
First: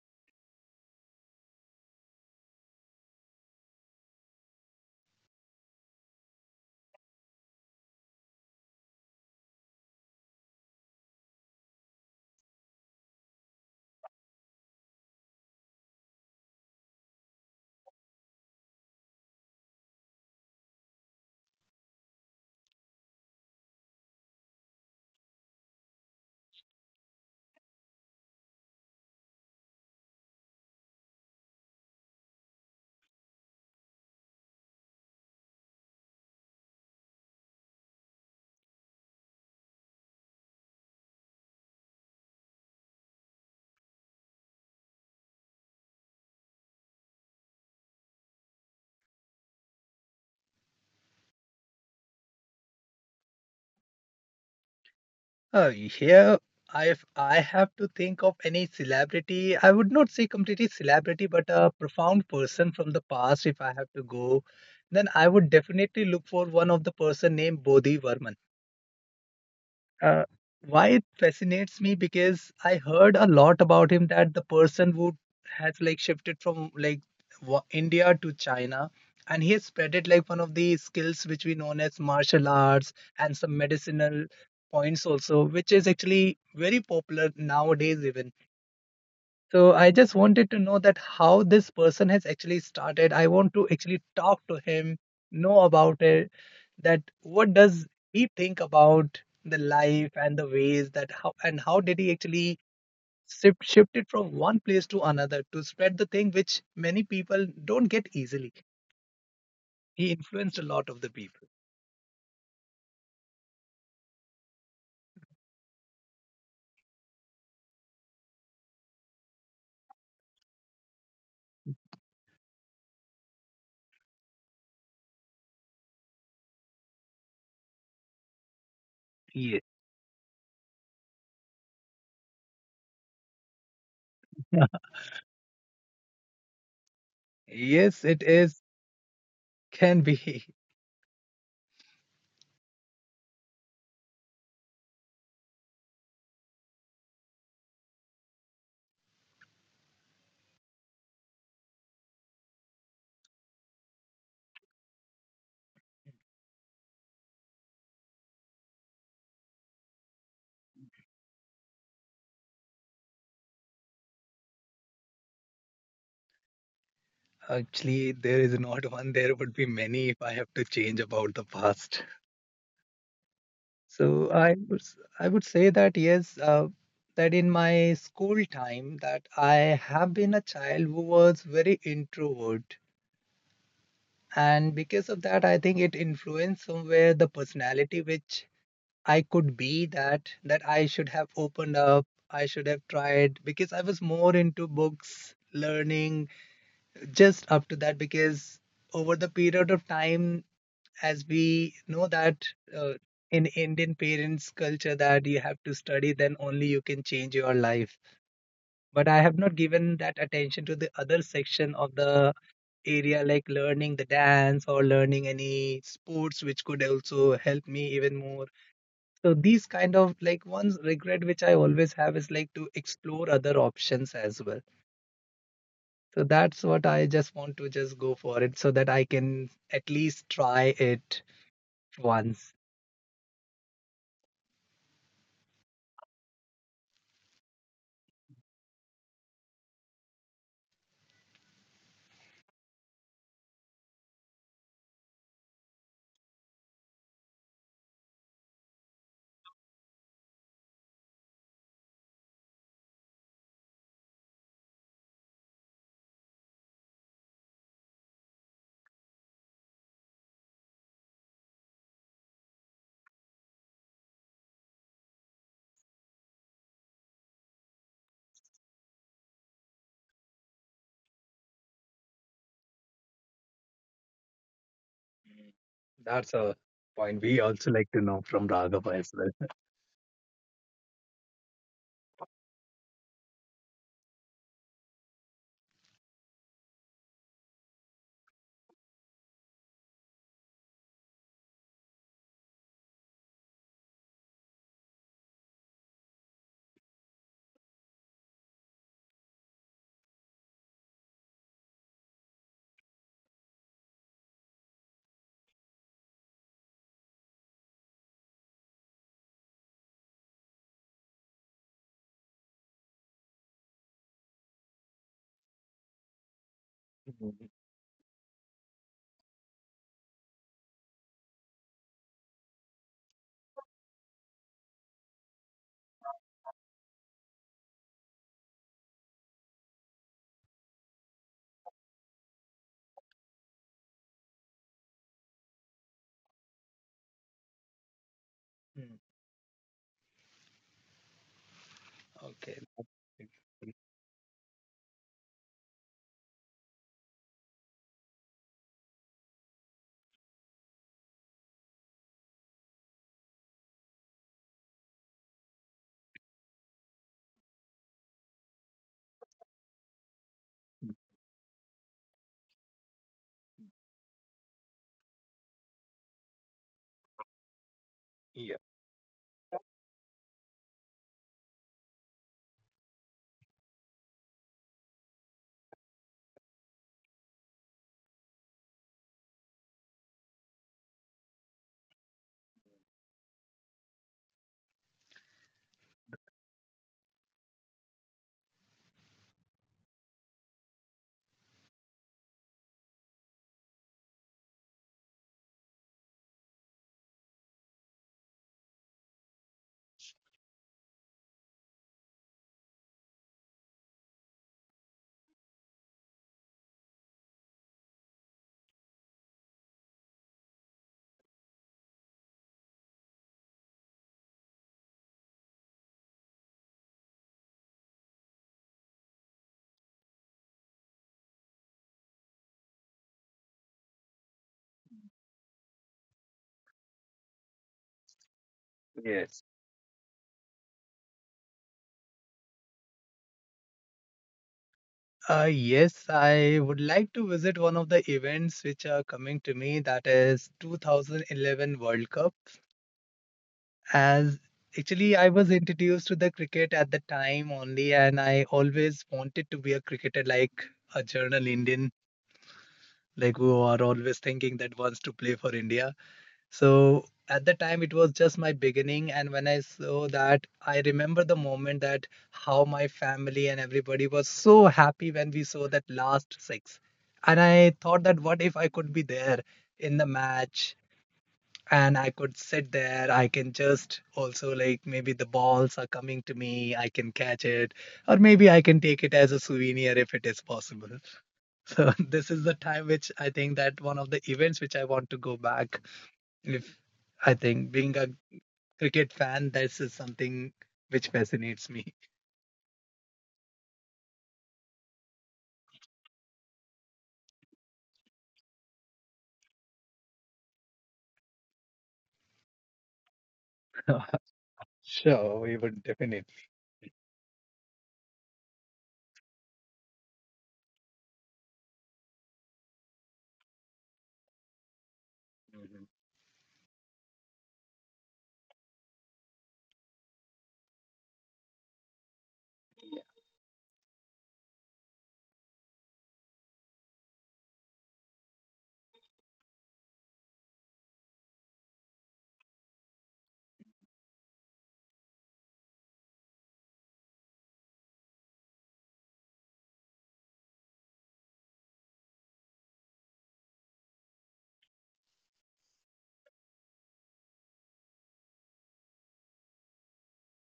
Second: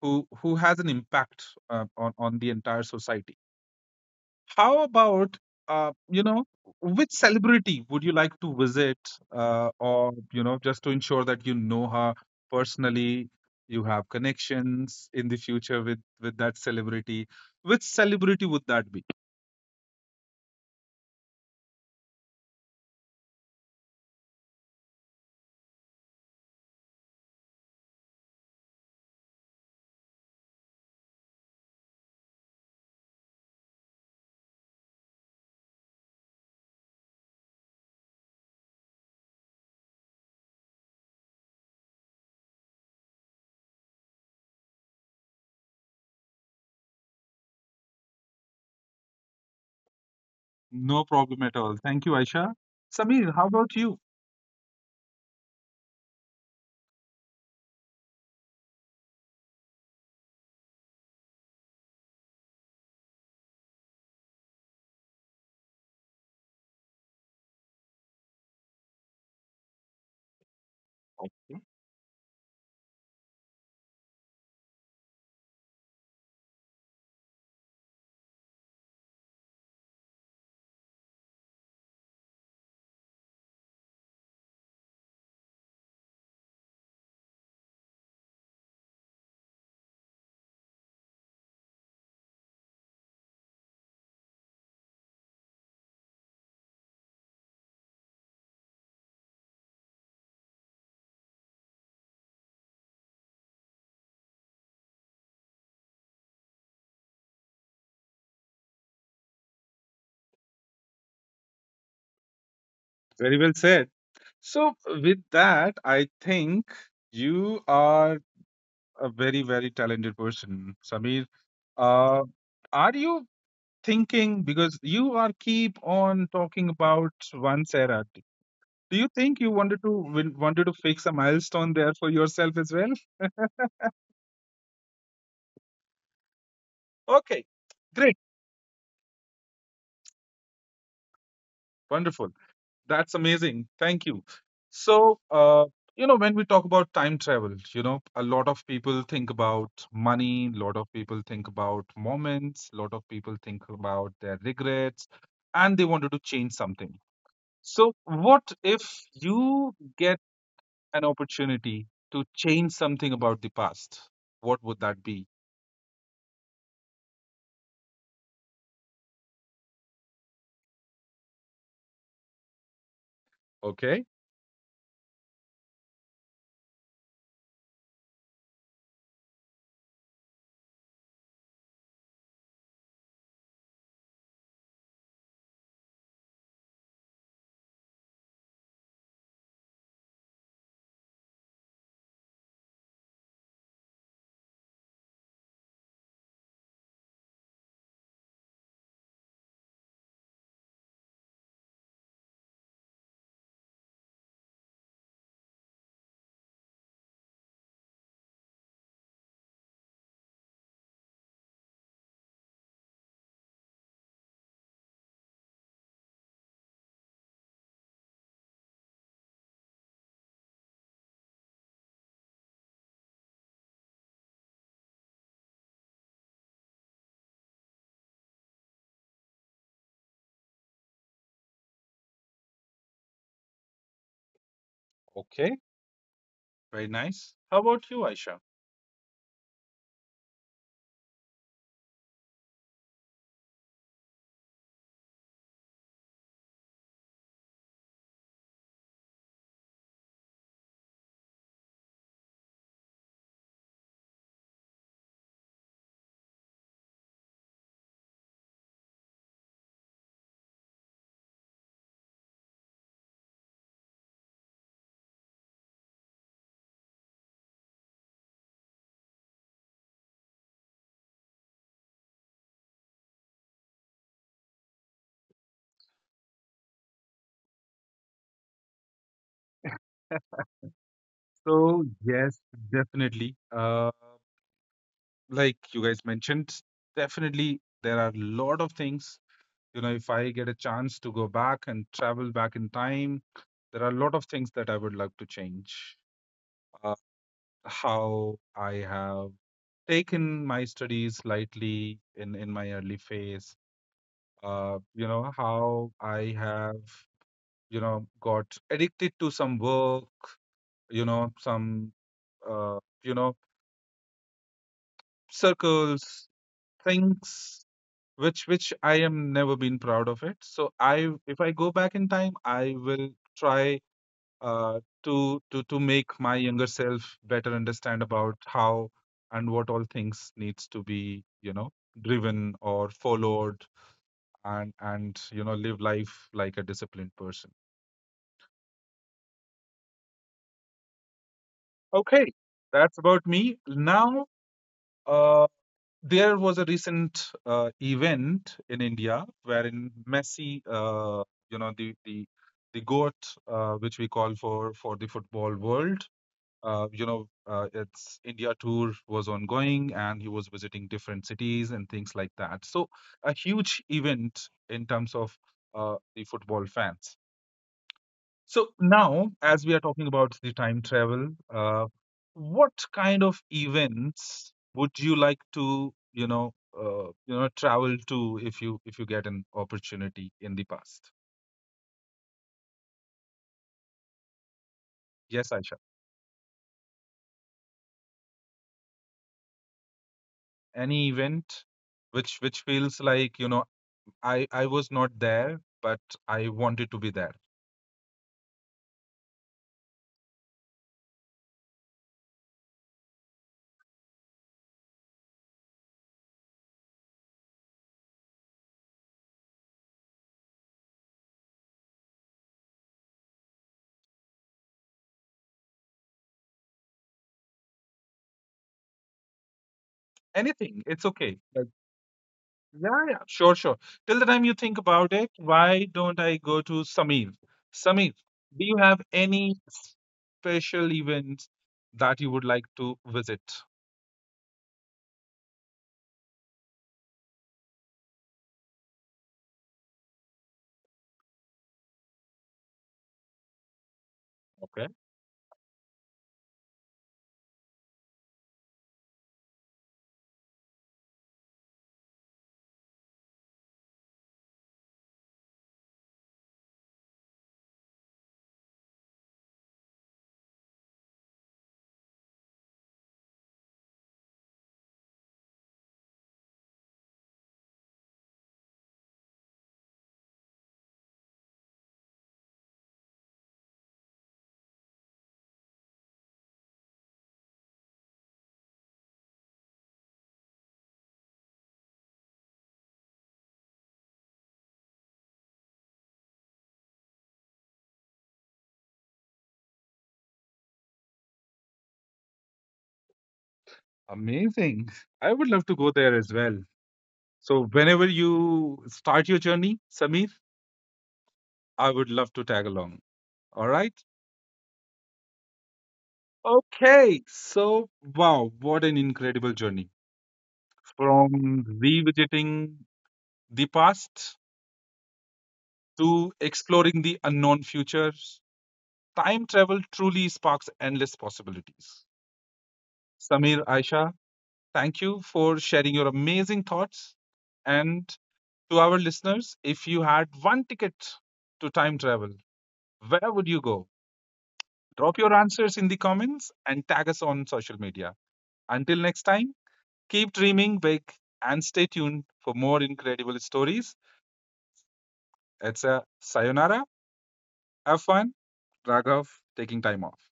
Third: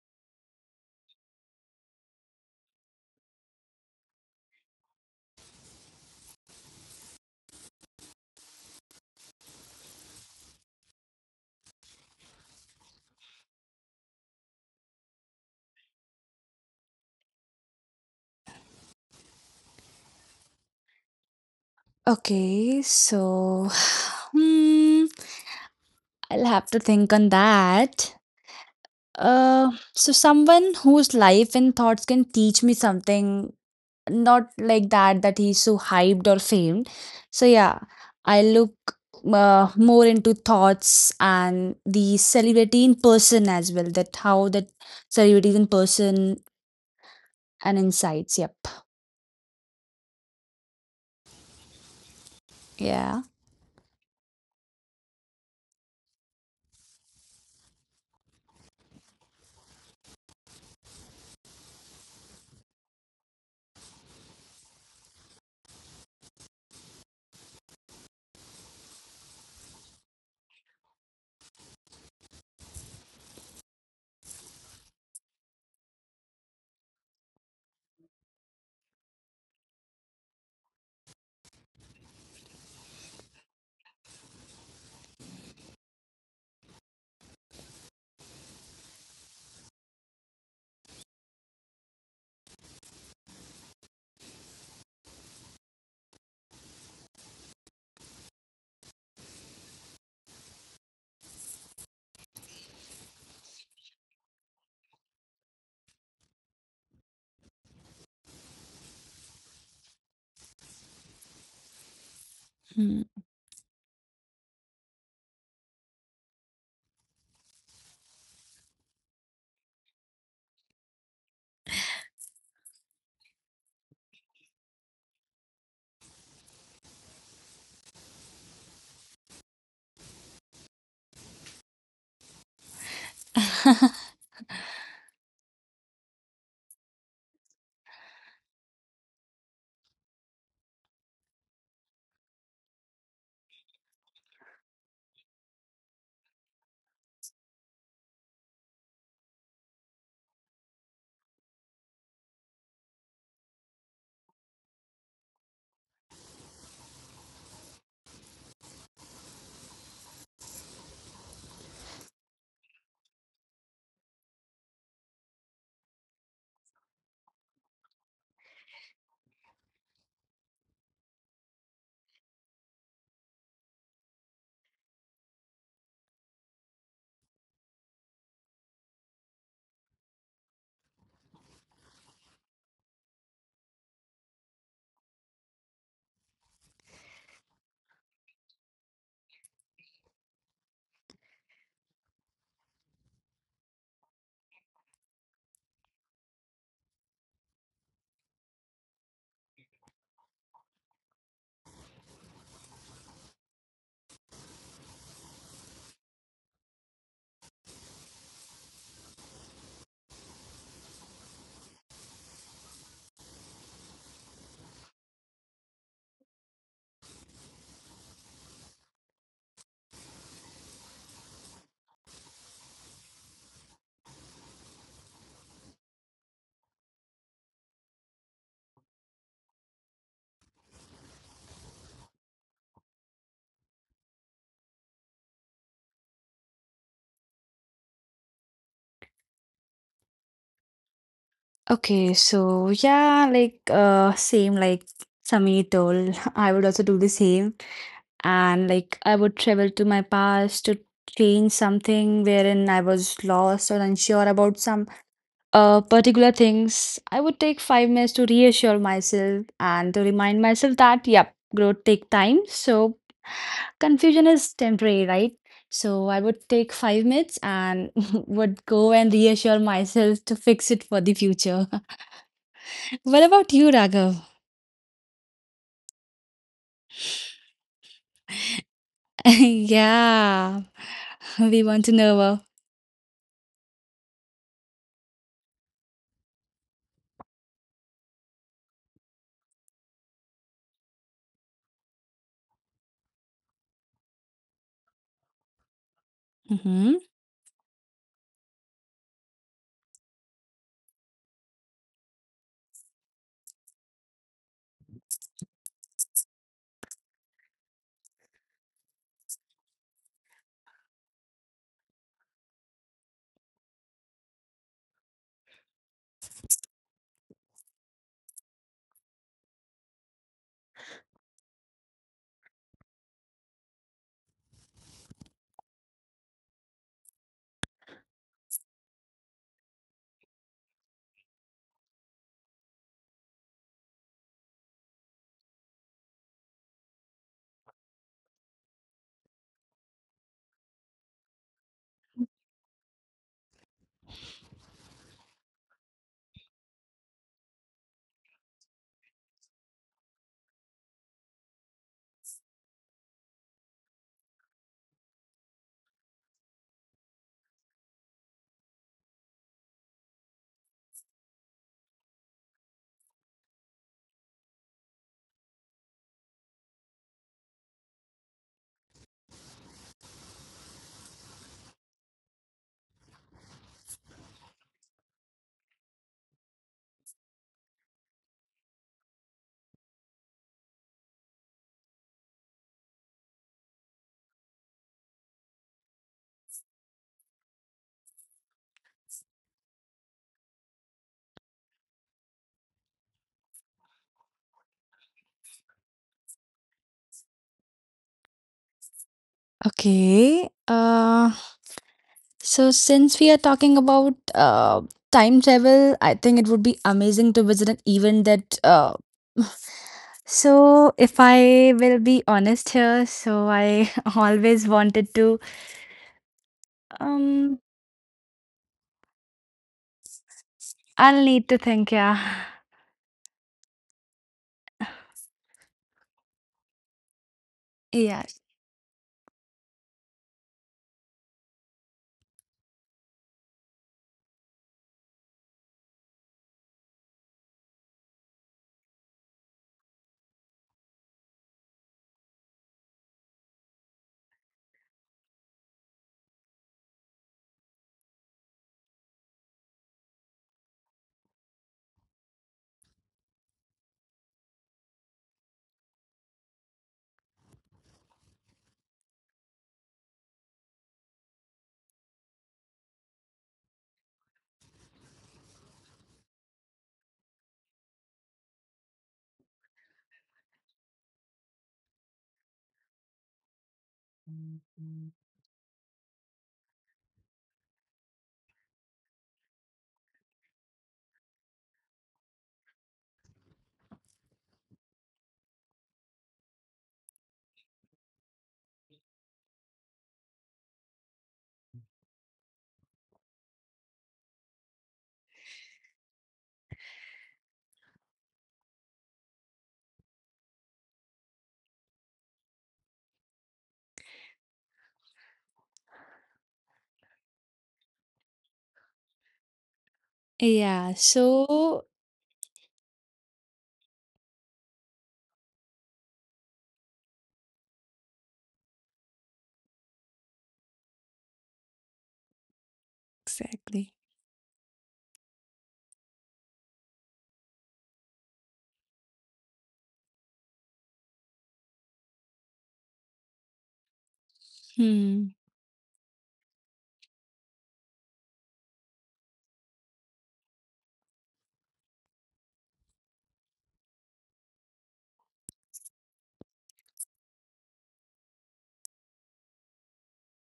S1: Who has an impact on the entire society. How about you know which celebrity would you like to visit, or you know just to ensure that you know her personally? You have connections in the future with that celebrity. Which celebrity would that be?
S2: Okay. So, [SIGHS] hmm, I'll have to think on that. So someone whose life and thoughts can teach me something, not like that that he's so hyped or famed. So yeah, I look more into thoughts and the celebrity in person as well, that how that celebrity is in person, and insights. Yep.
S1: No problem at all. Thank you, Aisha.
S2: Yeah.
S1: Samir, how about you?
S3: Oh, here, if I have to think of any celebrity, I would not say completely celebrity, but a profound person from the past, if I have to go, then I would definitely look for one of the person named Bodhi Varman. Uh, why it fascinates me, because I heard a lot about him, that the person who has like shifted from like India to China, and he has spread it, like one of the skills which we known as martial arts, and some medicinal points also, which is actually very popular nowadays even. So I just wanted to know that how this person has actually started. I want to actually talk to him, know about it, that what does he think about the life and the ways, that how and how did he actually shift it from one place to another to spread the thing which many people don't get easily. He influenced a lot of the people.
S2: Hmm.
S1: Very well said. So, with that, I think you are a very, very talented person, Samir. Uh, are you thinking, because you are keep on talking about one Sarah, do you think you
S3: Yes.
S1: wanted to wanted to fix a milestone there for yourself as well?
S3: [LAUGHS]
S1: Okay,
S3: Yes, it
S1: great,
S3: is. Can be.
S1: wonderful. That's amazing. Thank you. So, you know, when we talk about time travel, you know, a lot of people think about money, a lot of people think about moments, a lot of people think about their regrets, and they wanted to change something. So, what if you get an opportunity to change something about the past? What would that be?
S3: [LAUGHS] Actually, there is not one. There would be many if I have to change about the past.
S1: Okay.
S3: So I would I would say that yes, that in my school time, that I have been a child who was very introvert, and because of that, I think it influenced somewhere the personality which I could be, that that I should have opened up, I should have tried, because I was more into books, learning, just up to that. Because over the period of time, as we know that uh, in Indian parents' culture, that you have to study, then only you can change your life. But I have not given that attention to the other section of the area, like learning the dance or learning any sports, which could also help me even more. So these kind of like one's regret, which I always have, is like to explore other options as well. So that's what I just want to just go for it, so that I can at least try it once.
S1: Okay. Very nice. How about you, Aisha?
S2: Okay, so yeah, like same like Sami told, [LAUGHS] I would also do the same. And like I would travel to my past to change something wherein I was lost or unsure about some particular things. I would take 5 minutes to reassure myself and to remind myself that, yep, growth take time. So confusion is temporary, right? So I would take 5 minutes and [LAUGHS] would go and reassure myself to fix it for the future. [LAUGHS] What about you, Raghav?
S3: That's a point we also like to know from Raghava as well.
S2: [LAUGHS] Yeah, [LAUGHS] we
S1: So,
S2: want to know.
S1: yes, definitely. Like you guys mentioned, definitely there are a lot of things. You know, if I get a chance to go back and travel back in time, there are a lot of things that I would like to change.
S2: Mhm.
S1: Uh, how I have taken my studies slightly in my early phase, you know, how I have, you know, got addicted to some work, you know, some, you know, circles,
S3: Mhm.
S1: things which I am never been proud of it. So I, if I go back in time, I will try to make my younger self better understand about how and what all things needs to be, you know, driven or followed, and you know, live life like a disciplined person.
S3: Mm.
S1: Okay,
S3: Okay.
S1: that's about me now. Uh, There was a recent event in India wherein Messi, you know, the goat, which we call for the football world. You know, its India tour was ongoing, and he was visiting different cities and things like that. So, a huge event in terms of the football fans.
S3: Yeah.
S1: So now, as we are talking about the time travel, what kind of events would you like to, you know, travel to if you get an opportunity in the past? Yes, Aisha. Any event which feels like, you know, I was not there, but I wanted to be there.
S2: Okay. So, since we are talking about time travel, I think it would be amazing to visit an event that. [SIGHS] [LAUGHS] So, if I will be honest here, so I [LAUGHS] always wanted to. Um,
S1: Anything, it's
S2: I'll need
S1: okay.
S2: to think. Yeah.
S1: Yeah, yeah, sure, sure. Till the time you think about it, why don't I go to Samir?
S2: Yeah.
S1: Samir, do you have
S3: Yes.
S1: any special events that you would like to visit?
S3: Yes, I would like to visit one of the events which are coming to me, that is 2011 World Cup. As
S1: Okay,
S3: actually, I was introduced to the cricket at the time only, and I always wanted to be a cricketer like a journal Indian, like who are always thinking that wants to play for India. So at the time, it was just my beginning. And when I saw that, I remember the moment that how my family and everybody was so happy when we saw that last six. And I thought that what if I could be there in the match and I could sit there? I can just also, like, maybe the balls are coming to me, I can catch it, or maybe I can take it as a souvenir if it is possible. [LAUGHS] So this is the time which I think, that one of the events which I want to go back if. I think being a cricket fan, this is something which fascinates me.
S1: amazing. I would love to go there as well. So, whenever you start your journey, Samir, I would love to tag along. All right.
S3: [LAUGHS] Sure, we would definitely.
S1: Okay. So, wow, what an incredible journey
S2: Yeah.
S1: from
S2: So.
S1: revisiting the past
S3: Mhm.
S1: to exploring the unknown future, time travel truly sparks endless possibilities. Samir,
S2: Exactly.
S1: Aisha, thank you for sharing your amazing thoughts. And to our listeners, if you had one ticket to time travel, where would you go? Drop
S2: Hmm.
S1: your answers in the comments and tag us on social media. Until next time, keep dreaming big and stay tuned for more incredible stories. It's a sayonara. Have fun. Raghav taking time off.